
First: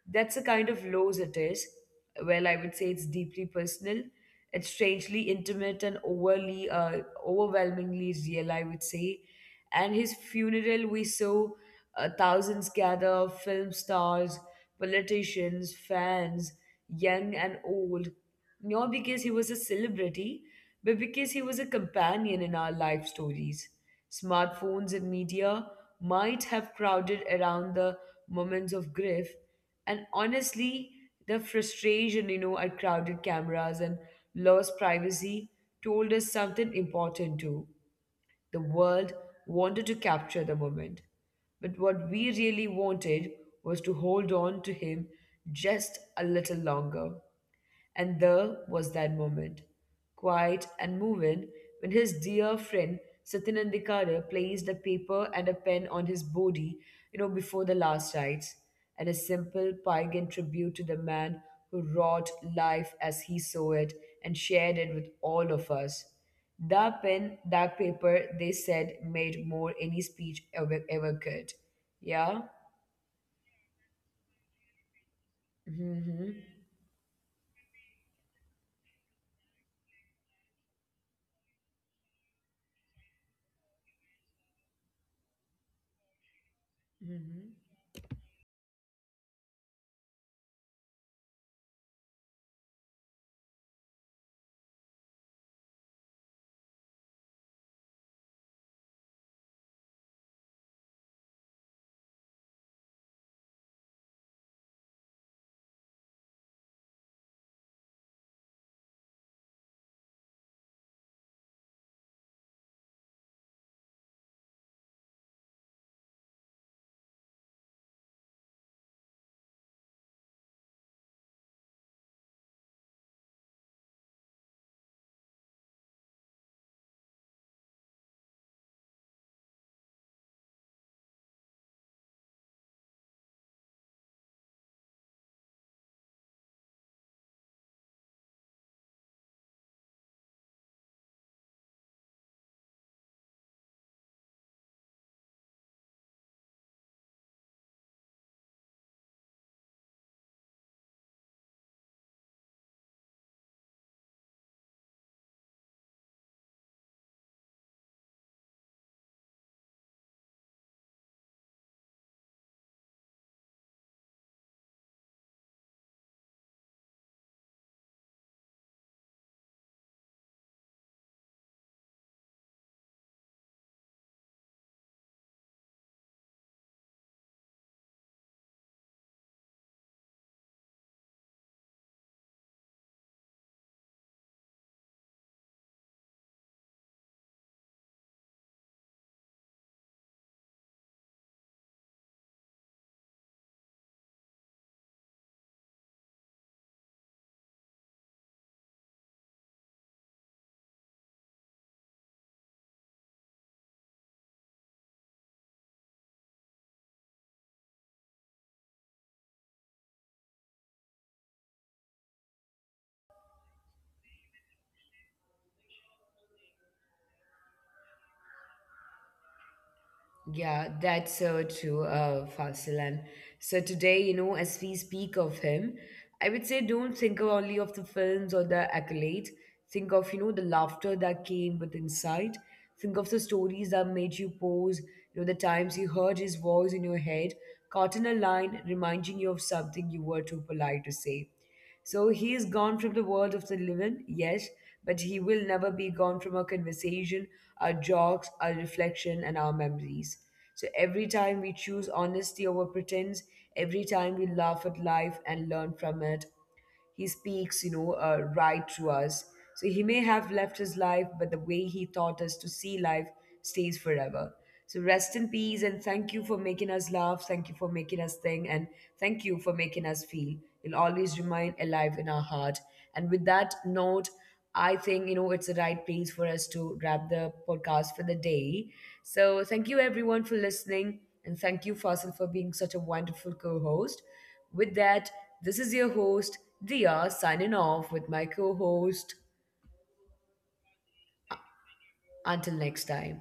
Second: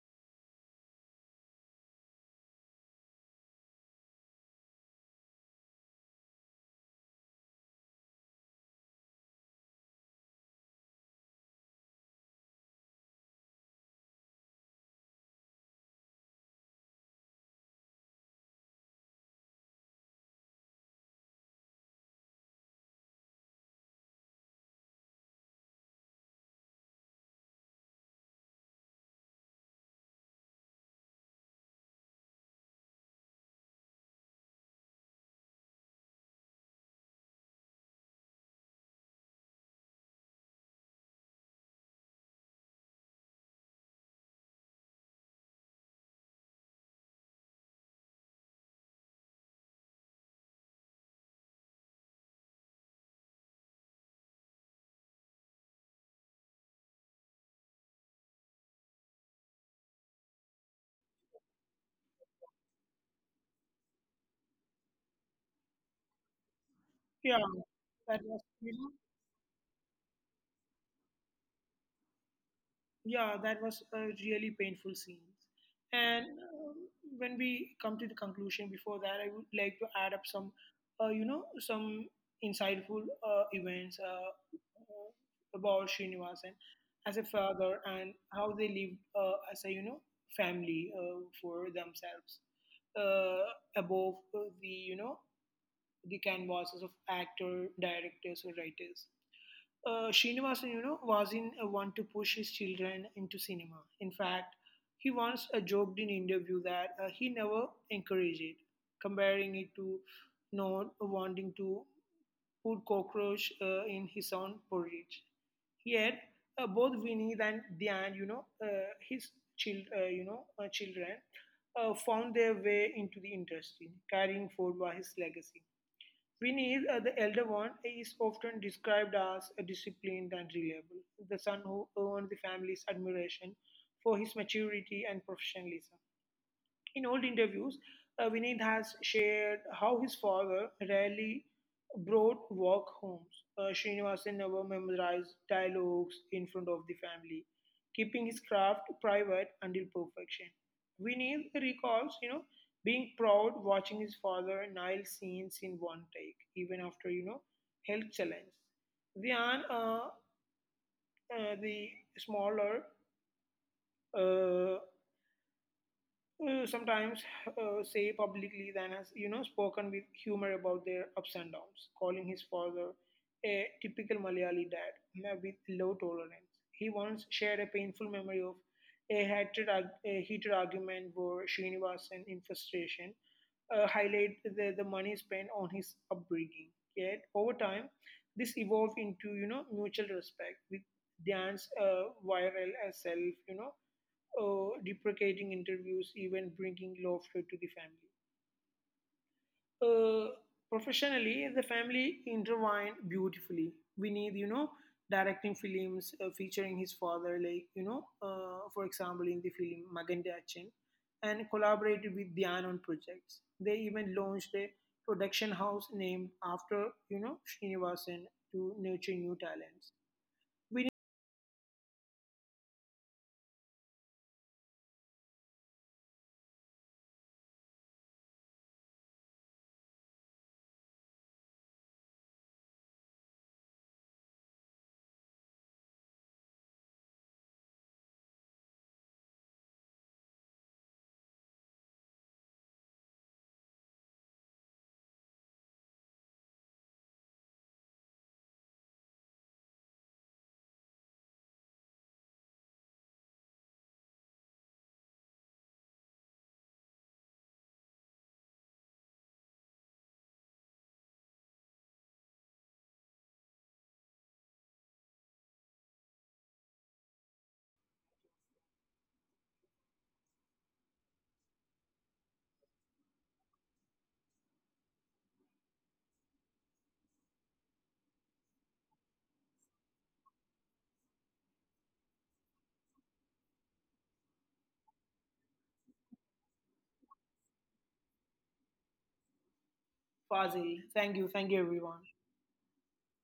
[SPEAKER 1] That's the kind of lows it is. Well, I would say it's deeply personal. It's strangely intimate and overwhelmingly real, I would say. And his funeral, we saw thousands gather, film stars, politicians, fans, young and old, not because he was a celebrity, but because he was a companion in our life stories. Smartphones and media might have crowded around the moments of grief, and honestly, the frustration, you know, at crowded cameras and lost privacy, told us something important too. The world wanted to capture the moment, but what we really wanted was to hold on to him just a little longer. And there was that moment, quiet and moving, when his dear friend Satyanandikara placed a paper and a pen on his body, you know, before the last rites, and a simple pagan tribute to the man who wrought life as he saw it and shared it with all of us. That
[SPEAKER 2] Yeah,
[SPEAKER 1] pen, that
[SPEAKER 2] that
[SPEAKER 1] paper,
[SPEAKER 2] was
[SPEAKER 1] they said, made more any speech ever, ever could. Yeah?
[SPEAKER 2] yeah, that was a really painful scene. And
[SPEAKER 1] Hmm.
[SPEAKER 2] when we come to the conclusion before that, I would like to add up some, some insightful events about Srinivasan as a
[SPEAKER 1] Hmm.
[SPEAKER 2] father and how they lived as a, family for themselves uh, above the, the canvases of actor, directors, or writers. Srinivasan, wasn't one to push his children into cinema. In fact, he once joked in interview that he never encouraged it, comparing it to not wanting to put cockroach in his own porridge. Yet, both Vinny and Diane, his child, children, found their way into the industry, carrying forward his legacy. Vinny, the elder one, is often described as a disciplined and reliable, the son who earned the family's admiration for his maturity and professionalism. In old interviews, Vinith has shared how his father rarely brought work home. Srinivasan never memorized dialogues in front of the family, keeping his craft private until perfection. Vinith recalls, being proud watching his father nail scenes in one take, even after, health challenge. Dhyan, the smaller, uh, sometimes say publicly than has spoken with humor about their ups and downs, calling his father a typical Malayali dad with low tolerance. He once shared a painful memory of a a heated argument where Srinivasan in frustration highlight the money spent on his upbringing. Yet over time this evolved into mutual respect, with dance viral as self, deprecating interviews, even bringing laughter to the family. Uh, Professionally, the family intertwined beautifully. We need, directing films featuring his father, like, for example, in the film Maganda Achin, and collaborated with Dhyan on projects. They even launched a production house named after, Srinivasan to nurture new talents.
[SPEAKER 1] Yeah,
[SPEAKER 2] We need
[SPEAKER 1] that's so true, Fasil. And so today, you know, as we speak of him, I would say don't think only of the films or the accolades. Think of, you know, the laughter that came with insight. Think of the stories that made you pause, you know, the times you heard his voice in your head, caught in a line reminding you of something you were too polite to say. So he is gone from the world of the living, yes, but he will never be gone from our conversation, our jokes, our reflection, and our memories. So every time we choose honesty over pretense, every time we laugh at life and learn from it, he speaks, you know, right through us. So he may have left his life, but the way he taught us to see life stays forever. So rest in peace and thank you for making us laugh. Thank you for making us think and thank you for making us feel. He'll always remain alive in our heart. And with that note, I think, you know, it's the right place for us to wrap the podcast for the day. So thank you everyone for listening and thank you, Faisal, for being such a wonderful co-host. With that, this is your host, Dia, signing off with my co host.
[SPEAKER 2] Fazil. Thank you. Thank you, everyone.
[SPEAKER 1] Until next time.